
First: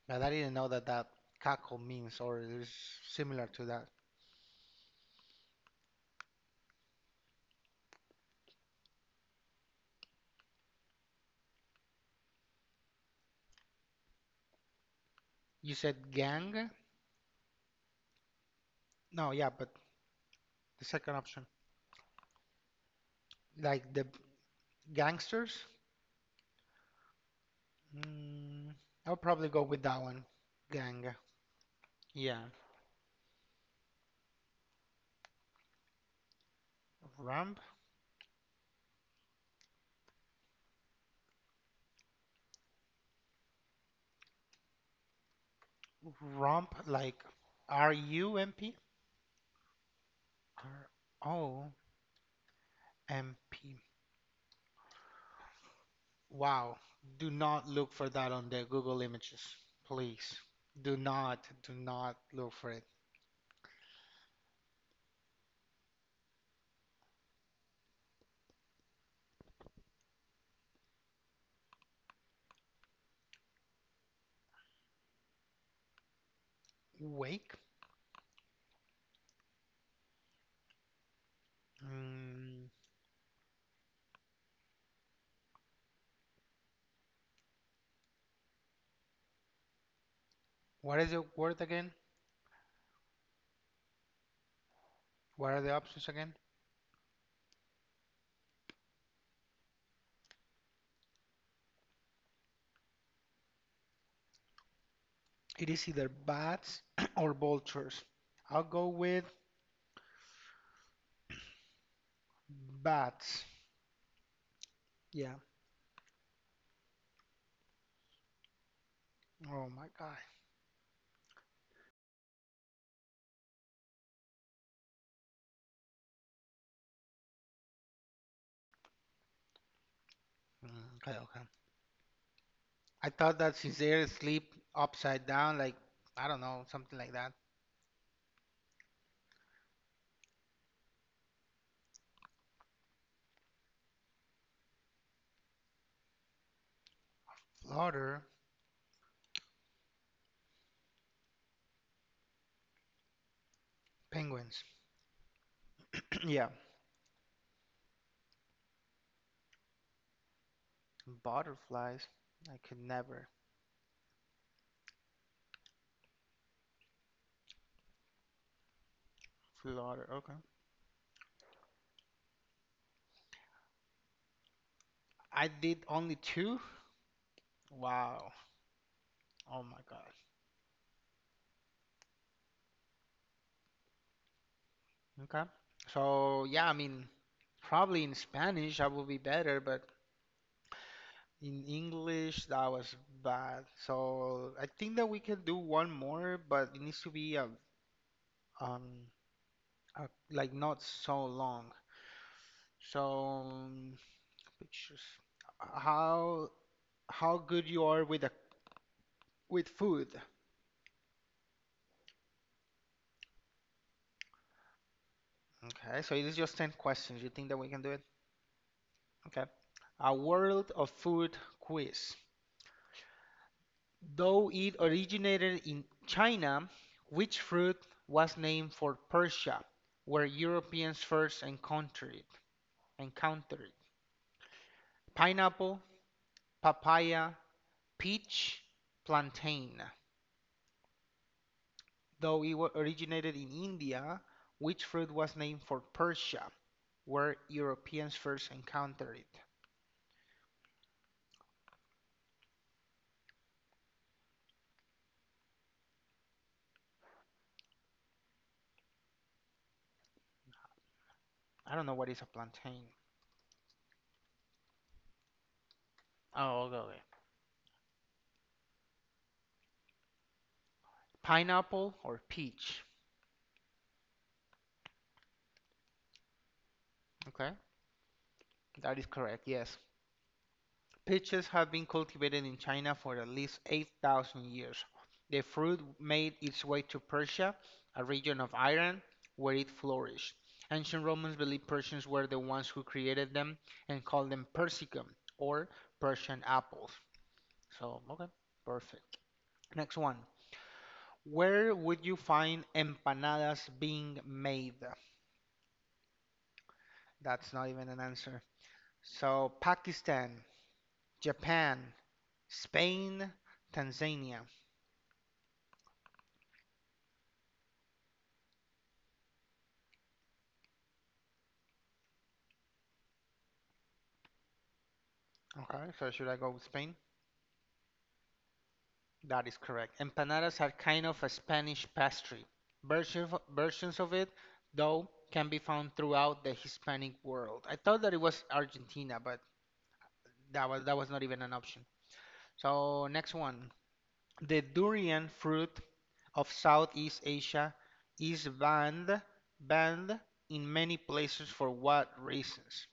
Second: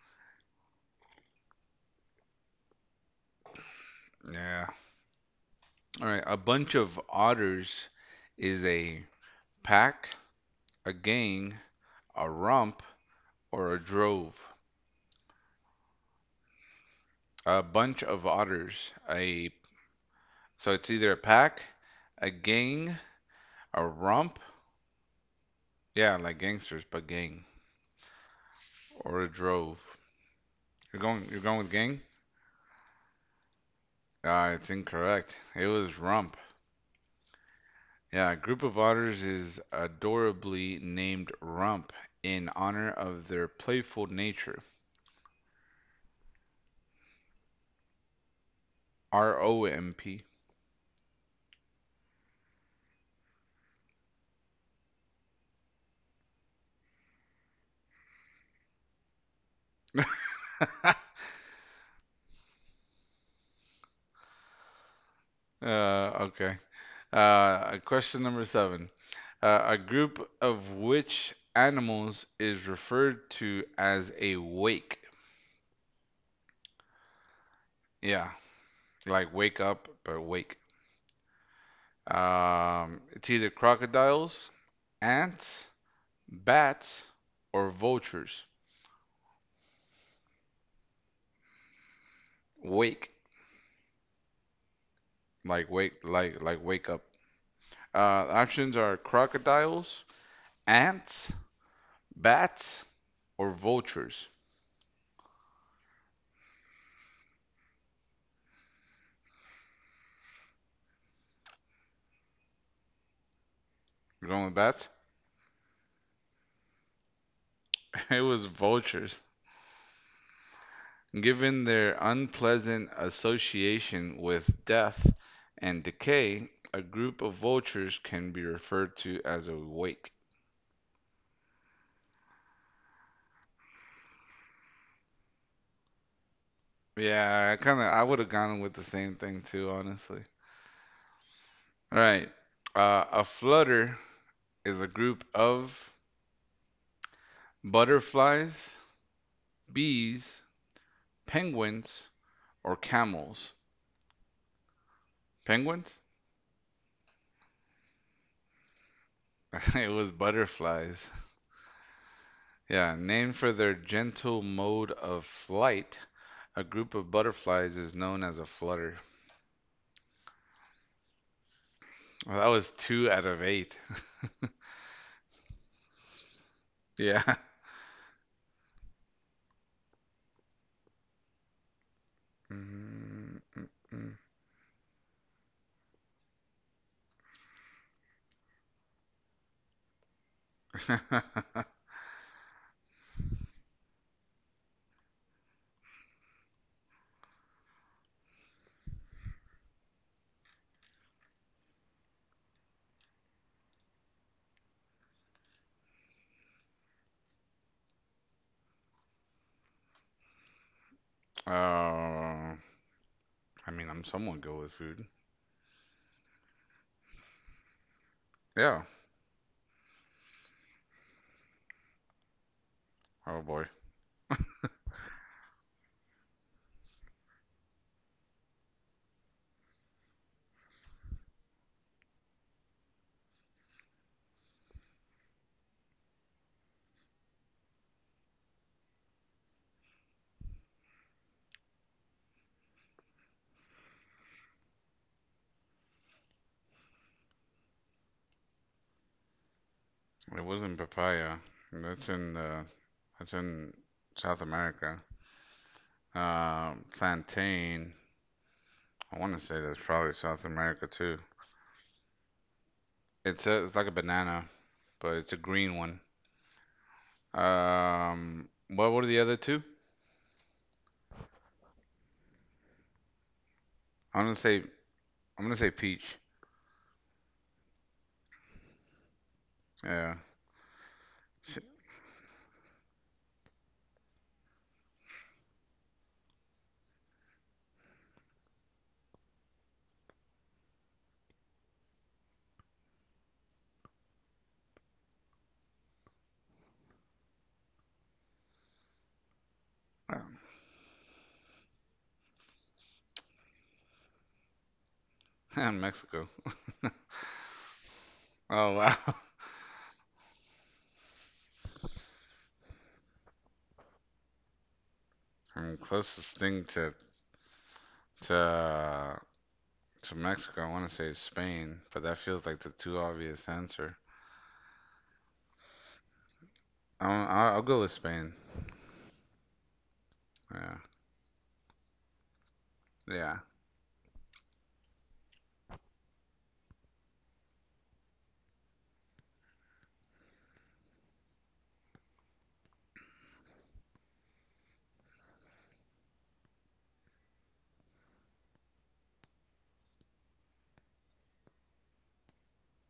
Speaker 2: but I didn't know that that cackle means or is similar to that.
Speaker 1: yeah. All right, a bunch of otters is a pack, a gang, a rump, or a drove.
Speaker 2: You said gang?
Speaker 1: A bunch of otters,
Speaker 2: No. Yeah,
Speaker 1: a
Speaker 2: but
Speaker 1: so
Speaker 2: the
Speaker 1: it's either
Speaker 2: second
Speaker 1: a
Speaker 2: option,
Speaker 1: pack, a gang, a
Speaker 2: like the
Speaker 1: rump.
Speaker 2: gangsters.
Speaker 1: Yeah, like gangsters, but gang
Speaker 2: Mm, I'll
Speaker 1: or a
Speaker 2: probably go with
Speaker 1: drove.
Speaker 2: that one, gang.
Speaker 1: You're going with gang.
Speaker 2: Yeah.
Speaker 1: Ah, it's incorrect. It was rump.
Speaker 2: Rump?
Speaker 1: Yeah, a group of otters is adorably named rump in honor of their playful nature.
Speaker 2: Rump, like RUMP?
Speaker 1: romp.
Speaker 2: ROMP. Wow. Do not look for that on the Google Images, please. Do not look for it.
Speaker 1: Okay. Question number seven. A group of which animals is referred to as a wake?
Speaker 2: Wake?
Speaker 1: Yeah, like wake up, but wake.
Speaker 2: Mm,
Speaker 1: It's either crocodiles, ants, bats, or vultures.
Speaker 2: what is the word again?
Speaker 1: Wake,
Speaker 2: What are
Speaker 1: like
Speaker 2: the
Speaker 1: wake,
Speaker 2: options again?
Speaker 1: like like wake up. Uh, Options are crocodiles, ants, bats, or vultures.
Speaker 2: It is either bats or vultures. I'll go with bats.
Speaker 1: You're going with bats?
Speaker 2: Yeah.
Speaker 1: It was vultures.
Speaker 2: Oh my God.
Speaker 1: Given their unpleasant association with death and decay, a group of vultures can be referred to as a wake.
Speaker 2: Mm, okay, okay. I thought that since they're asleep upside down, like I don't know, something like that.
Speaker 1: Yeah, I kind of I would have gone with the same thing too, honestly. All right. A flutter is a group of
Speaker 2: Flutter,
Speaker 1: butterflies, bees, penguins or camels?
Speaker 2: penguins.
Speaker 1: Penguins?
Speaker 2: Yeah,
Speaker 1: It was butterflies.
Speaker 2: butterflies. I could
Speaker 1: Yeah,
Speaker 2: never
Speaker 1: named for their gentle mode of flight, a group of butterflies is known as a flutter.
Speaker 2: flutter. Okay.
Speaker 1: Well, that was two out of eight.
Speaker 2: I did only two.
Speaker 1: Yeah.
Speaker 2: Wow. Oh my God.
Speaker 1: Mm, mm,
Speaker 2: Okay. So yeah, I mean, probably in Spanish I will be better, but in
Speaker 1: mm.
Speaker 2: English that was bad. So I think that we can do one more, but it needs to be um a, like not so long. So um, pictures. How how good you are with a, with food.
Speaker 1: Oh, I mean, I'm somewhat good with food.
Speaker 2: Okay, so it is just 10 questions. You think that we can do it?
Speaker 1: Yeah.
Speaker 2: Okay. A world of food quiz.
Speaker 1: Oh boy,
Speaker 2: Though it originated in China, which fruit was named for Persia, where Europeans first encountered it? Encountered it? Pineapple, papaya, peach, plantain. Though it wa- originated in India, which fruit was named for Persia, where Europeans first encountered it.
Speaker 1: it wasn't papaya. That's in uh, that's in South America. Plantain. I want to say that's probably South America too.
Speaker 2: I don't know what is a plantain.
Speaker 1: It's like a banana, but it's a green one.
Speaker 2: Oh, okay, okay.
Speaker 1: What are the other two?
Speaker 2: Pineapple or peach?
Speaker 1: I'm gonna say peach.
Speaker 2: Okay, that is correct, yes.
Speaker 1: Yeah.
Speaker 2: Peaches
Speaker 1: Shit.
Speaker 2: have been cultivated in China for at least 8,000 years. The fruit made its way to Persia, a region of Iran, where it flourished. Ancient Romans believed Persians were the ones who created them and called them persicum or Persian apples. So, okay, perfect. Next one. Where would you find empanadas being made?
Speaker 1: Mexico.
Speaker 2: That's not even an answer.
Speaker 1: Oh wow.
Speaker 2: So, Pakistan, Japan, Spain, Tanzania.
Speaker 1: I mean, closest thing to to uh, to Mexico, I want to say is Spain, but that feels like the too obvious answer.
Speaker 2: Okay, so should I go with Spain?
Speaker 1: I'll go with Spain.
Speaker 2: That is correct. Empanadas are
Speaker 1: Yeah,
Speaker 2: kind of a Spanish pastry. Version
Speaker 1: yeah.
Speaker 2: versions of it, though, can be found throughout the Hispanic world. I thought that it was Argentina, but that was not even an option. So, next one. The durian fruit of Southeast Asia is banned in many places for what reasons?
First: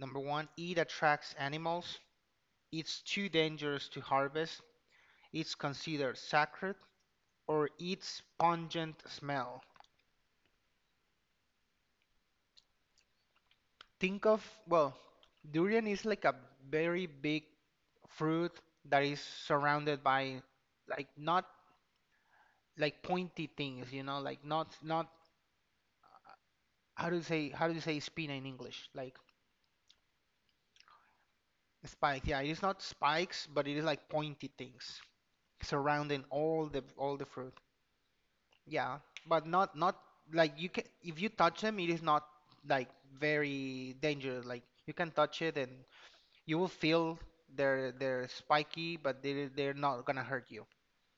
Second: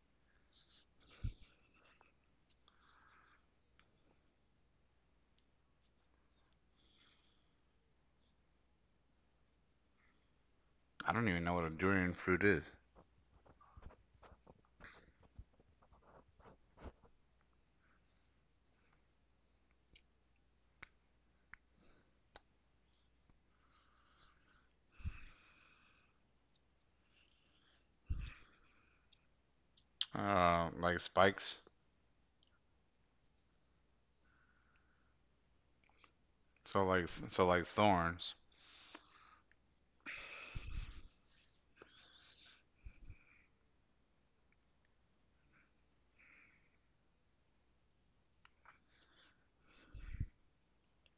Speaker 2: Number one, it attracts animals. It's too dangerous to harvest. It's considered sacred, or its pungent smell.
Speaker 1: I don't even know what a durian fruit is.
Speaker 2: Think of, well, durian is like a very big fruit that is surrounded by, like, not like pointy things, you know, like not how do you say spina in English? Like
Speaker 1: Like spikes.
Speaker 2: spike. Yeah, it is not spikes, but it is like pointy things surrounding all the
Speaker 1: So like
Speaker 2: all the
Speaker 1: so
Speaker 2: fruit.
Speaker 1: like thorns.
Speaker 2: Yeah, but not like, you can, if you touch them, it is not like very dangerous. Like, you can touch it and you will feel they're spiky, but they're not gonna hurt you.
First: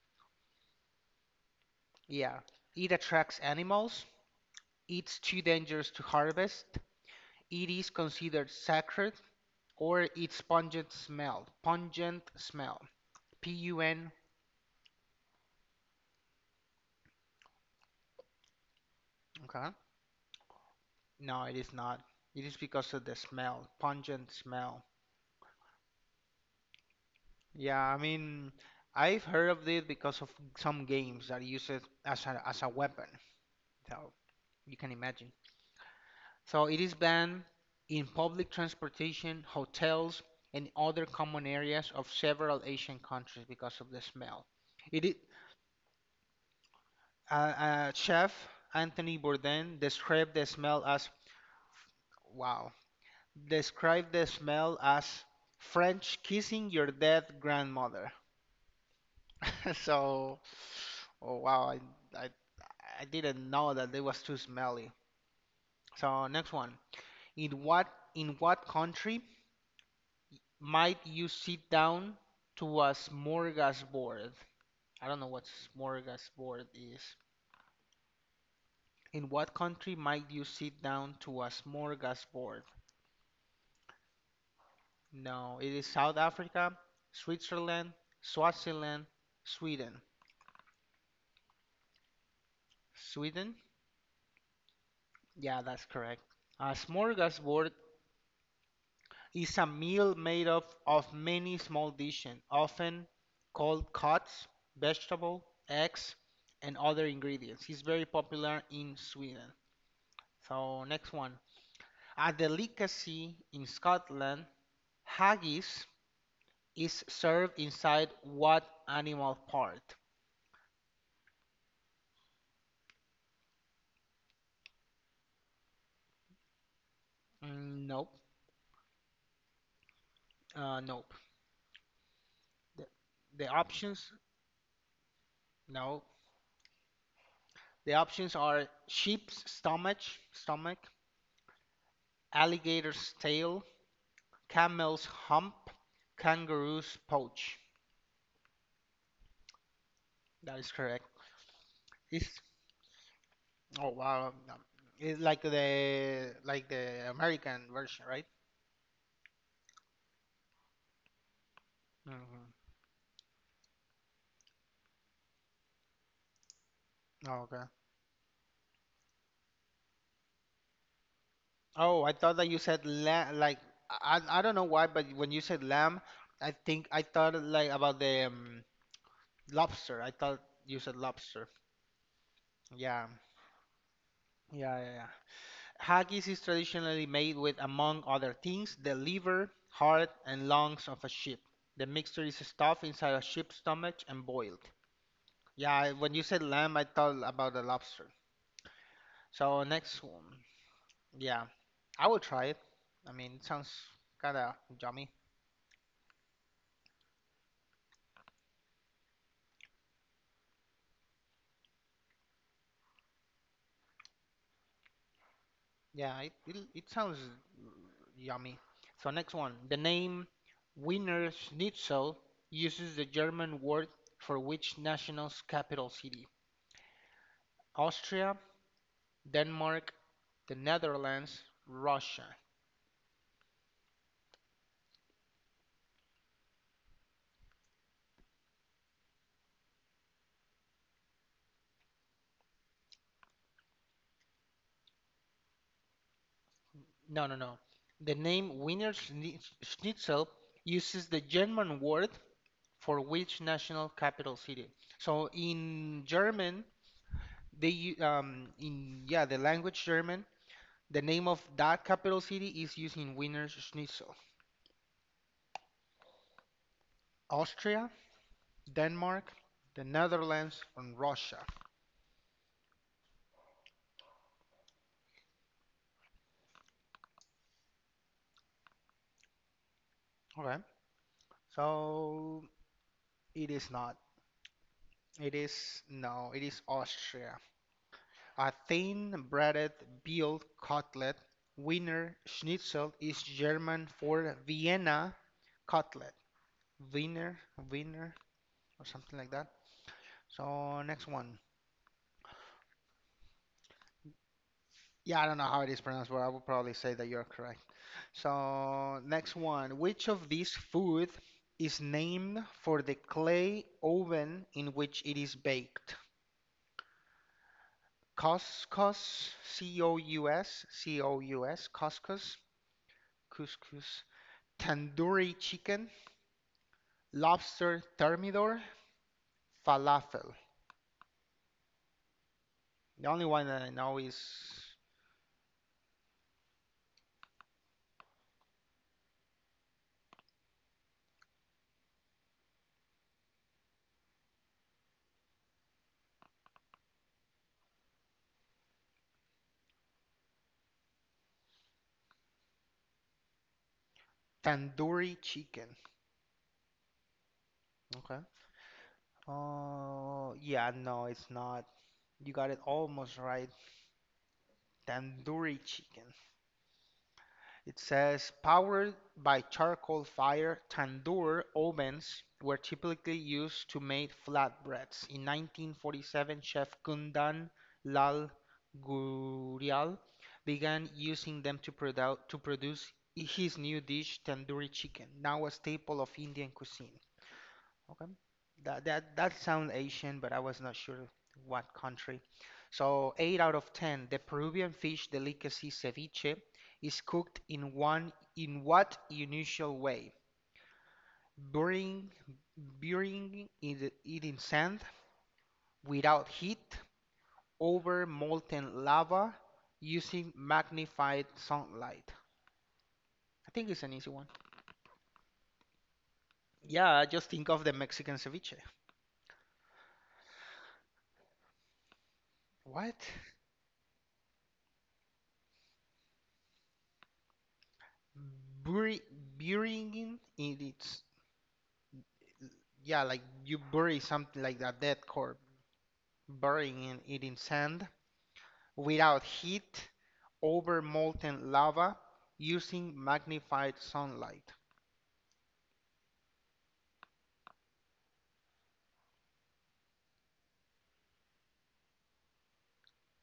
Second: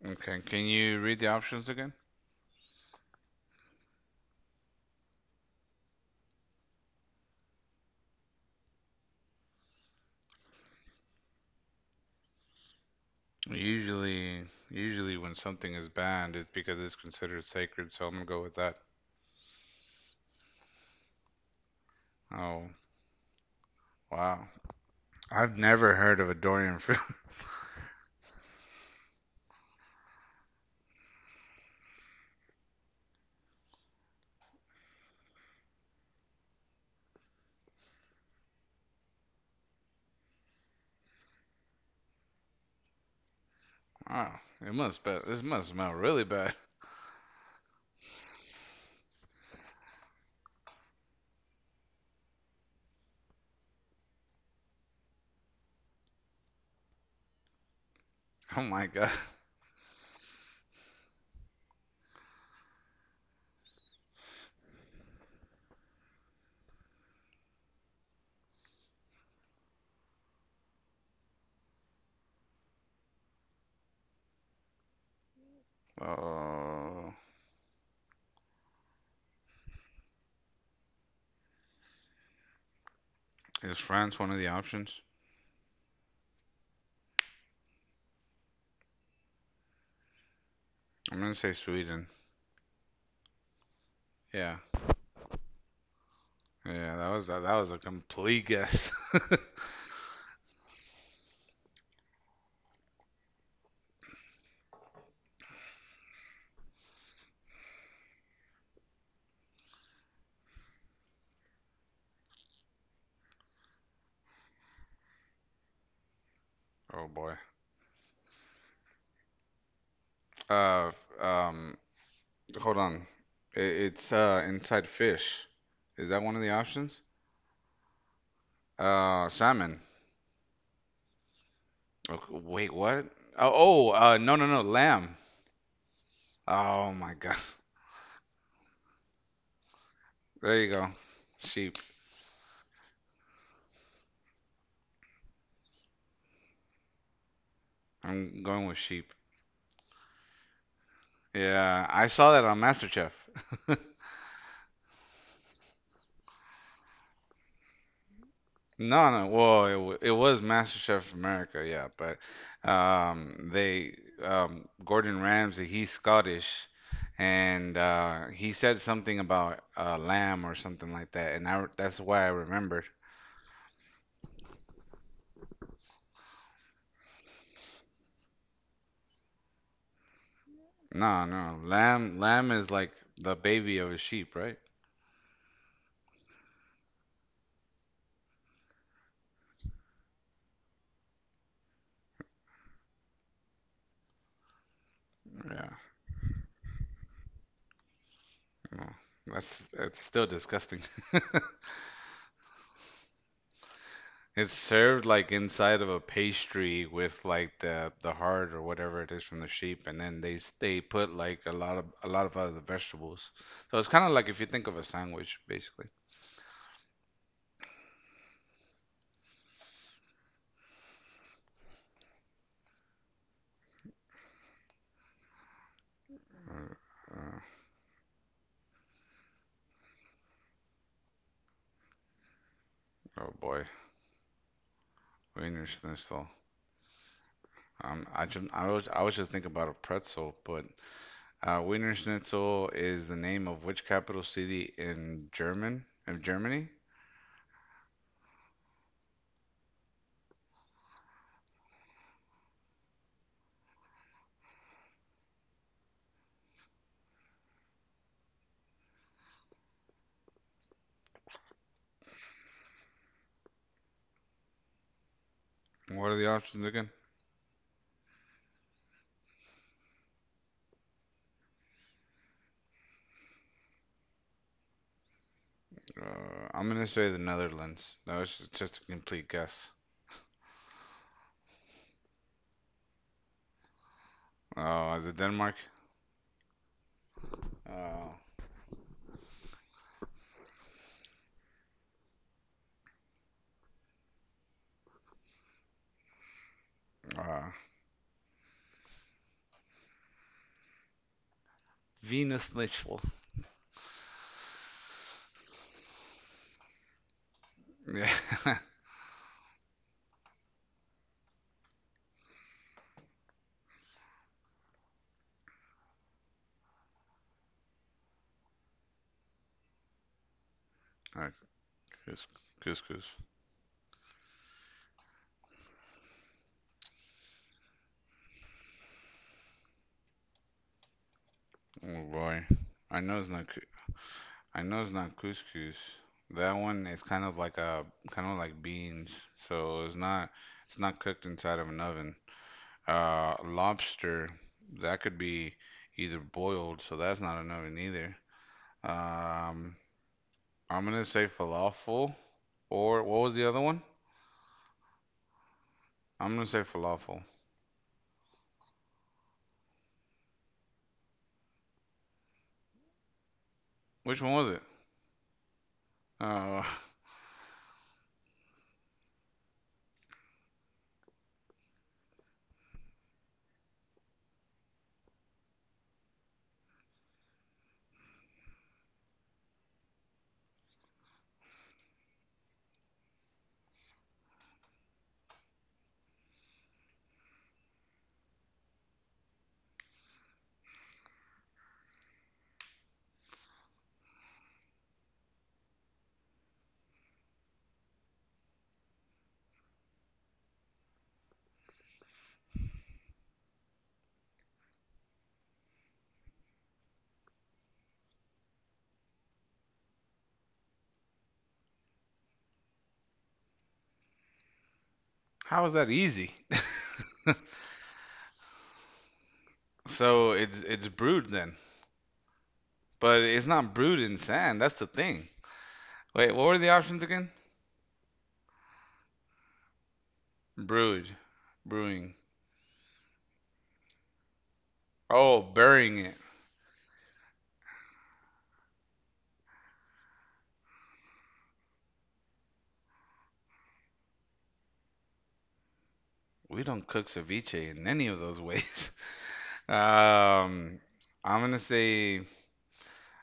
Speaker 1: Okay, can you read the options again?
Speaker 2: Yeah. It attracts animals. It's too dangerous to harvest. It is considered sacred or its pungent smell. Pungent smell. PUN.
Speaker 1: Usually, usually, when something is banned, it's because it's considered sacred, so I'm gonna go with that.
Speaker 2: Okay. No, it is not. It is
Speaker 1: Oh,
Speaker 2: because of the smell, pungent
Speaker 1: wow.
Speaker 2: smell.
Speaker 1: I've never heard of a Dorian fruit.
Speaker 2: Yeah, I mean, I've heard of it because of some games that use it as a weapon. So you can imagine. So it is banned in public transportation, hotels, and other common areas of several Asian countries because of the
Speaker 1: Wow,
Speaker 2: smell. It,
Speaker 1: this must smell really bad.
Speaker 2: Chef Anthony Bourdain described the smell as, wow, described the smell as French kissing your dead grandmother.
Speaker 1: Oh my God.
Speaker 2: So, oh wow, I I didn't know that it was too smelly. So next one, in what in what country might you sit down to a smorgasbord? I don't know what smorgasbord is.
Speaker 1: Oh,
Speaker 2: In what country might you sit down to a smorgasbord?
Speaker 1: is France one of the options?
Speaker 2: No, it is South Africa, Switzerland, Swaziland, Sweden.
Speaker 1: I'm gonna say Sweden.
Speaker 2: Sweden?
Speaker 1: Yeah,
Speaker 2: Yeah, that's correct. A
Speaker 1: yeah, that was that was
Speaker 2: smorgasbord
Speaker 1: a complete guess.
Speaker 2: is a meal made up of many small dishes, often called cuts, vegetable, eggs, and other ingredients. It's very popular in Sweden. So, next one. A delicacy in Scotland, haggis is
Speaker 1: Oh boy.
Speaker 2: served inside what animal part?
Speaker 1: Uh, um, Hold on. It's inside fish. Is that one of the options?
Speaker 2: Mm, nope.
Speaker 1: Salmon.
Speaker 2: Nope.
Speaker 1: Oh, wait,
Speaker 2: The,
Speaker 1: what?
Speaker 2: the
Speaker 1: Oh, oh,
Speaker 2: options?
Speaker 1: no, no, no, lamb.
Speaker 2: No.
Speaker 1: Oh my God.
Speaker 2: The options are sheep's stomach,
Speaker 1: There you
Speaker 2: stomach,
Speaker 1: go. Sheep.
Speaker 2: alligator's tail, camel's hump, kangaroo's pouch.
Speaker 1: I'm going with sheep.
Speaker 2: That is correct.
Speaker 1: Yeah, I saw
Speaker 2: It's
Speaker 1: that on MasterChef.
Speaker 2: oh wow, it's like the American version, right?
Speaker 1: No, no. Well, it was MasterChef America, yeah, but
Speaker 2: Mm-hmm.
Speaker 1: they Gordon Ramsay, he's Scottish,
Speaker 2: Oh, okay.
Speaker 1: and he said something about lamb or something like that, and I, that's
Speaker 2: Oh, I
Speaker 1: why I
Speaker 2: thought that you
Speaker 1: remembered.
Speaker 2: said la like I don't know why, but when you said lamb, I think I thought, like, about the lobster. I thought you said
Speaker 1: No,
Speaker 2: lobster.
Speaker 1: no, lamb is like
Speaker 2: Yeah,
Speaker 1: the baby of a sheep, right?
Speaker 2: yeah, yeah, yeah. Haggis is traditionally made with, among other things, the liver, heart, and lungs of a sheep. The mixture is stuffed inside a sheep's stomach and boiled.
Speaker 1: Yeah,
Speaker 2: Yeah, when you said lamb, I thought about the lobster.
Speaker 1: no,
Speaker 2: So
Speaker 1: that's it's
Speaker 2: next
Speaker 1: still
Speaker 2: one.
Speaker 1: disgusting.
Speaker 2: Yeah, I will try it. I mean, it sounds kind
Speaker 1: It's
Speaker 2: of
Speaker 1: served
Speaker 2: yummy.
Speaker 1: like inside of a pastry with like the heart or whatever it is from the sheep, and then they put like a lot of other vegetables. So it's kind of like if you think of a sandwich, basically.
Speaker 2: Yeah, it sounds yummy. So next one. The name Wiener Schnitzel uses the German word for which national's capital city?
Speaker 1: Uh, uh,
Speaker 2: Austria, Denmark, the Netherlands, Russia.
Speaker 1: oh boy, Wiener Schnitzel. I was just thinking about a pretzel, but Wiener Schnitzel is the name of which capital city in German in Germany?
Speaker 2: No, no, no. The name Wiener Schnitzel uses the German word for which national capital city. So in German, they in yeah, the language German, the name of that capital city is using Wiener Schnitzel.
Speaker 1: What are the options again?
Speaker 2: Austria, Denmark, the Netherlands, and Russia.
Speaker 1: I'm gonna say the Netherlands. That was just a complete guess.
Speaker 2: Okay. So it is not.
Speaker 1: Oh, is it
Speaker 2: It
Speaker 1: Denmark?
Speaker 2: is no. It is Austria.
Speaker 1: Oh,
Speaker 2: A thin breaded veal cutlet, Wiener Schnitzel is German for Vienna cutlet. Wiener,
Speaker 1: uh,
Speaker 2: Wiener, or something like that. So next one.
Speaker 1: Venus Litchfield.
Speaker 2: Yeah, I don't know how it is pronounced, but I would probably say that you're correct.
Speaker 1: Yeah.
Speaker 2: So next one. Which of these food is named for the clay oven in which it is baked? Couscous, C-O-U-S,
Speaker 1: Uh,
Speaker 2: C-O-U-S, couscous,
Speaker 1: Couscous.
Speaker 2: couscous. Tandoori chicken, lobster thermidor, falafel.
Speaker 1: Oh boy, I
Speaker 2: The
Speaker 1: know
Speaker 2: only
Speaker 1: it's not.
Speaker 2: one that I know is
Speaker 1: I know it's not couscous. That one is kind of like a kind of like beans, so it's not. It's not cooked inside of an oven. Lobster. That could be either boiled, so that's not an oven either. Um, I'm gonna say falafel, or what was the other one?
Speaker 2: tandoori chicken.
Speaker 1: I'm gonna say falafel.
Speaker 2: Okay. Oh, yeah, no, it's not. You got it almost right.
Speaker 1: Which one was it?
Speaker 2: Tandoori chicken.
Speaker 1: Oh,
Speaker 2: It says, powered by charcoal fire, tandoor ovens were typically used to make flatbreads. In 1947, Chef Kundan Lal Gurial began using them to produce his new dish, tandoori chicken, now a staple of Indian cuisine. Okay. That sounds Asian, but I was not sure what country. So, 8 out of 10, the Peruvian fish delicacy ceviche is cooked in what unusual way? Burying burying in it in sand, without heat, over molten lava, using magnified sunlight. I think it's an easy one.
Speaker 1: how is that easy?
Speaker 2: Yeah, just think of the Mexican ceviche.
Speaker 1: So it's brewed then,
Speaker 2: What?
Speaker 1: but it's not brewed in sand. That's the thing. Wait, what were the options again?
Speaker 2: Bury, Burying in its,
Speaker 1: Brewed, brewing.
Speaker 2: yeah, like you bury something like a dead corpse,
Speaker 1: Oh, burying it.
Speaker 2: burying it in sand, without heat, over molten lava, using magnified sunlight.
Speaker 1: We don't cook ceviche in any of those ways. Um, I'm gonna say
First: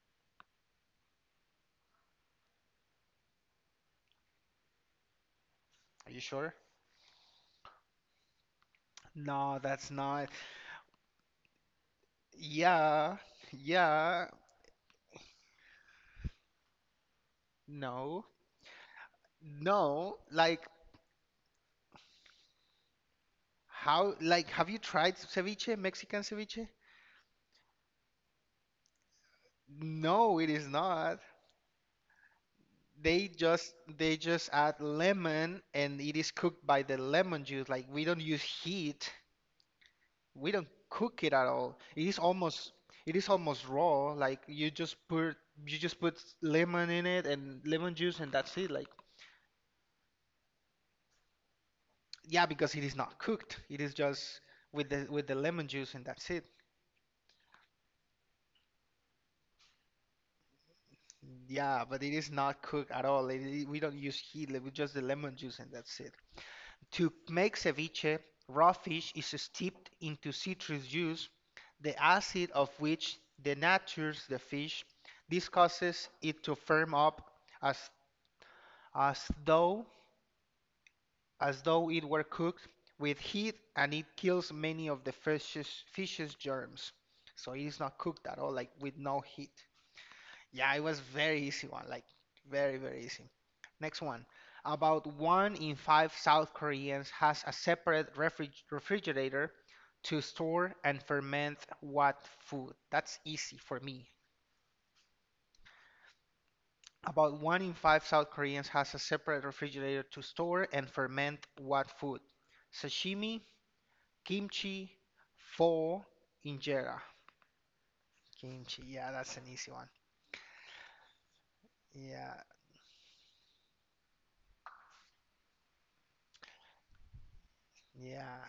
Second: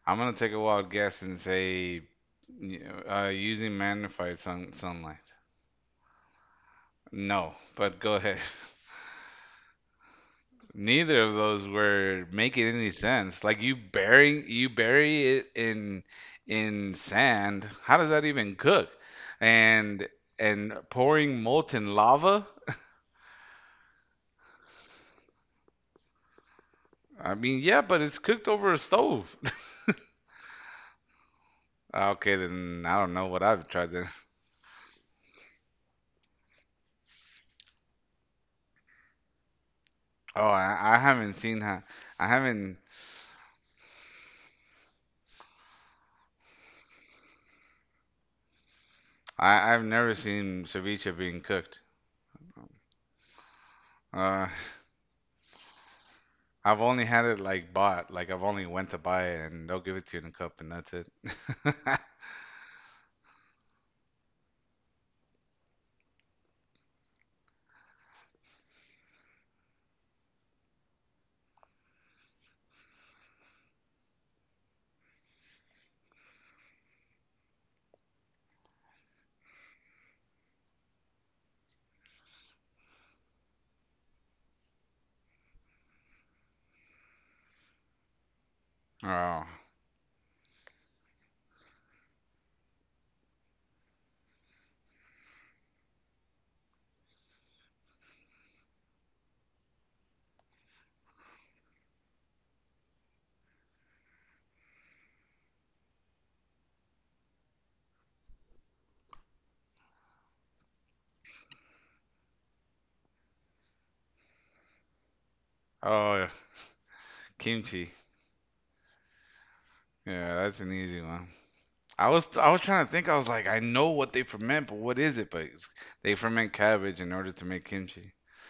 Speaker 1: I'm gonna take a wild guess and say y- using magnified sunlight.
Speaker 2: Are you sure?
Speaker 1: No, but go ahead.
Speaker 2: No, that's not.
Speaker 1: Neither of those were making any
Speaker 2: Yeah,
Speaker 1: sense. Like
Speaker 2: yeah,
Speaker 1: you bury it in sand. How does
Speaker 2: no,
Speaker 1: that even cook? And
Speaker 2: no. Like,
Speaker 1: and pouring molten lava?
Speaker 2: how? Like, have you tried ceviche, Mexican ceviche?
Speaker 1: I mean, yeah, but it's cooked over a stove.
Speaker 2: No, it is not.
Speaker 1: Okay, then I don't know
Speaker 2: They
Speaker 1: what I've
Speaker 2: just
Speaker 1: tried then.
Speaker 2: they just add lemon and it is cooked by the lemon juice. Like, we don't use heat.
Speaker 1: Oh,
Speaker 2: We don't
Speaker 1: I
Speaker 2: cook it
Speaker 1: haven't
Speaker 2: at
Speaker 1: seen
Speaker 2: all.
Speaker 1: how
Speaker 2: It is
Speaker 1: I
Speaker 2: almost
Speaker 1: haven't
Speaker 2: it is almost raw. Like, you just put lemon in it and lemon juice and that's it. Like,
Speaker 1: I've never seen ceviche being cooked.
Speaker 2: yeah, because it is not cooked. It is just
Speaker 1: Uh,
Speaker 2: with the lemon juice and that's it.
Speaker 1: I've only had it like bought, like I've only went to buy it and they'll give it to you in a cup and that's it.
Speaker 2: Yeah, but it is not cooked at all. We don't use heat. Like, we just the lemon juice and that's it. To make ceviche, raw fish is steeped into citrus juice, the acid of which denatures the fish. This causes it to firm up as as though as though it were cooked with heat, and it kills many of the fish's germs. So it is not cooked at all, like with no
Speaker 1: Oh.
Speaker 2: heat. Yeah, it was very easy one, like very, very easy. Next one. About one in five South Koreans has a separate refrigerator to store and ferment what food. That's easy for me. About one in five South Koreans has a separate refrigerator to store and ferment wet food. Sashimi, kimchi, pho,
Speaker 1: Oh, yeah,
Speaker 2: injera.
Speaker 1: kimchi.
Speaker 2: Kimchi, yeah, that's an easy one.
Speaker 1: Yeah, that's an easy one.
Speaker 2: Yeah,
Speaker 1: I was trying to think. I was like, I know what they ferment, but what is it? But they ferment cabbage in order to make kimchi.
Speaker 2: yeah.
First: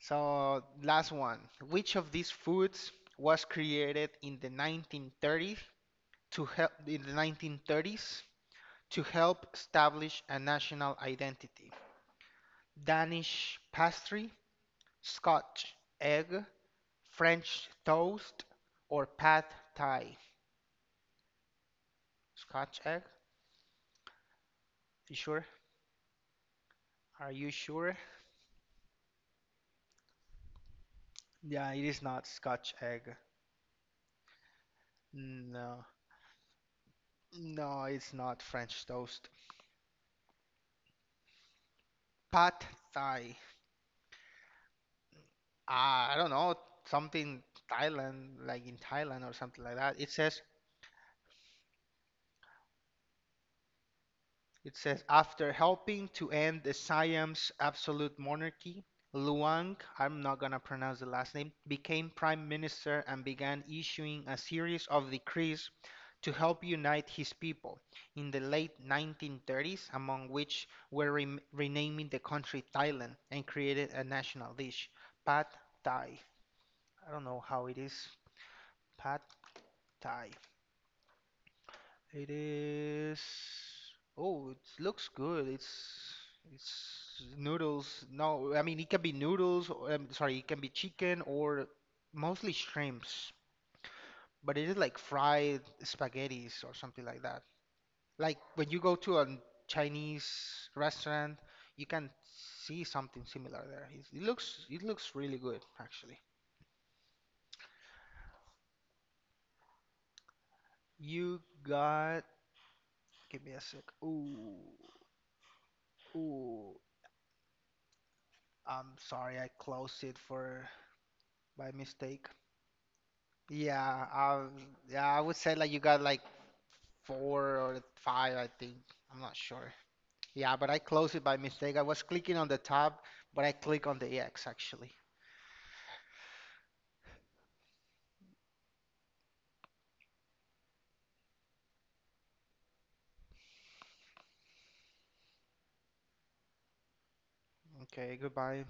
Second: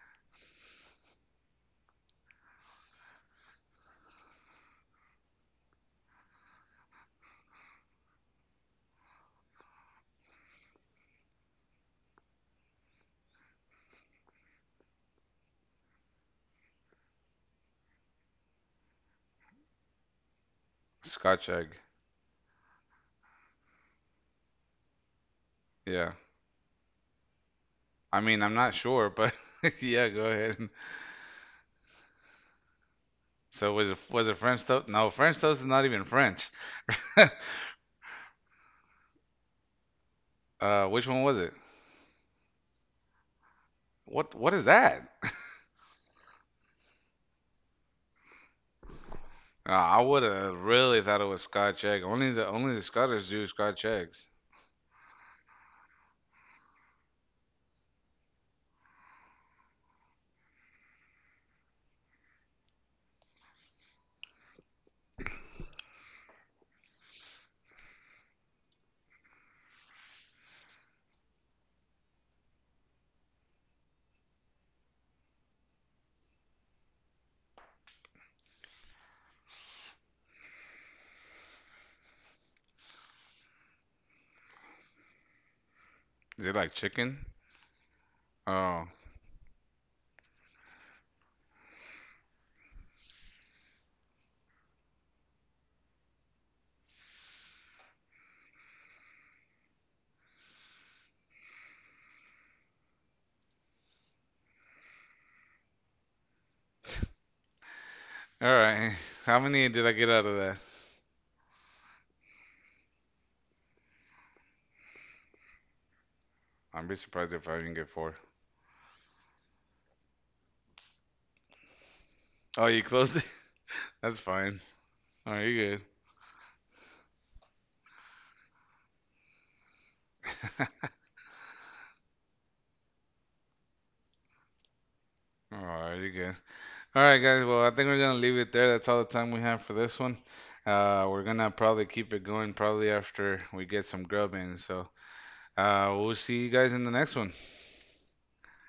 Speaker 2: So, last one. Which of these foods was created in the 1930s to help establish a national identity? Danish pastry, Scotch egg, French toast, or pad thai?
Speaker 1: Scotch egg.
Speaker 2: Scotch egg? You sure?
Speaker 1: Yeah.
Speaker 2: Are you sure?
Speaker 1: I mean, I'm not sure, but yeah, go ahead.
Speaker 2: Yeah, it is not Scotch egg.
Speaker 1: So was it French toast? No, French toast is
Speaker 2: No,
Speaker 1: not even French.
Speaker 2: no, it's not French toast.
Speaker 1: Which one was it?
Speaker 2: Pad thai.
Speaker 1: What is that?
Speaker 2: Ah, I don't know. Something Thailand, like in Thailand or something like that.
Speaker 1: I
Speaker 2: It
Speaker 1: would
Speaker 2: says.
Speaker 1: have really thought it was Scotch egg. Only the Scottish do Scotch eggs.
Speaker 2: It says after helping to end the Siam's absolute monarchy, Luang, I'm not gonna pronounce the last name, became prime minister and began issuing a series of decrees to help unite his people in the late 1930s, among which were rem renaming the country Thailand, and created a national dish, Pad Thai. I don't know how it is, Pad Thai. It is. Oh, it looks good. It's
Speaker 1: Is it like
Speaker 2: it's
Speaker 1: chicken?
Speaker 2: noodles.
Speaker 1: Oh,
Speaker 2: No, I mean it
Speaker 1: all
Speaker 2: can be noodles. Or, sorry, it can be chicken or mostly shrimps. But it is like fried spaghettis or something like that. Like when you go to a Chinese restaurant, you can see something similar there. It looks really good actually.
Speaker 1: right. How many did I get out of
Speaker 2: You got. Give me a sec. Ooh, ooh.
Speaker 1: I'd be surprised if I didn't get four.
Speaker 2: I'm sorry, I closed it for. By mistake.
Speaker 1: Oh, you closed it?
Speaker 2: Yeah,
Speaker 1: That's
Speaker 2: I,
Speaker 1: fine.
Speaker 2: yeah, I
Speaker 1: All
Speaker 2: would
Speaker 1: right,
Speaker 2: say like
Speaker 1: you're
Speaker 2: you
Speaker 1: good.
Speaker 2: got like four or five, I think. I'm not sure. Yeah, but I closed it by mistake. I was clicking on the tab, but I click on the X actually.
Speaker 1: All right, you're good. All right, guys. Well, I think we're gonna leave it there. That's all the time we have for this one. We're gonna probably keep it going probably after we get some grub in. So, we'll see you guys in the next one.
Speaker 2: Okay, goodbye.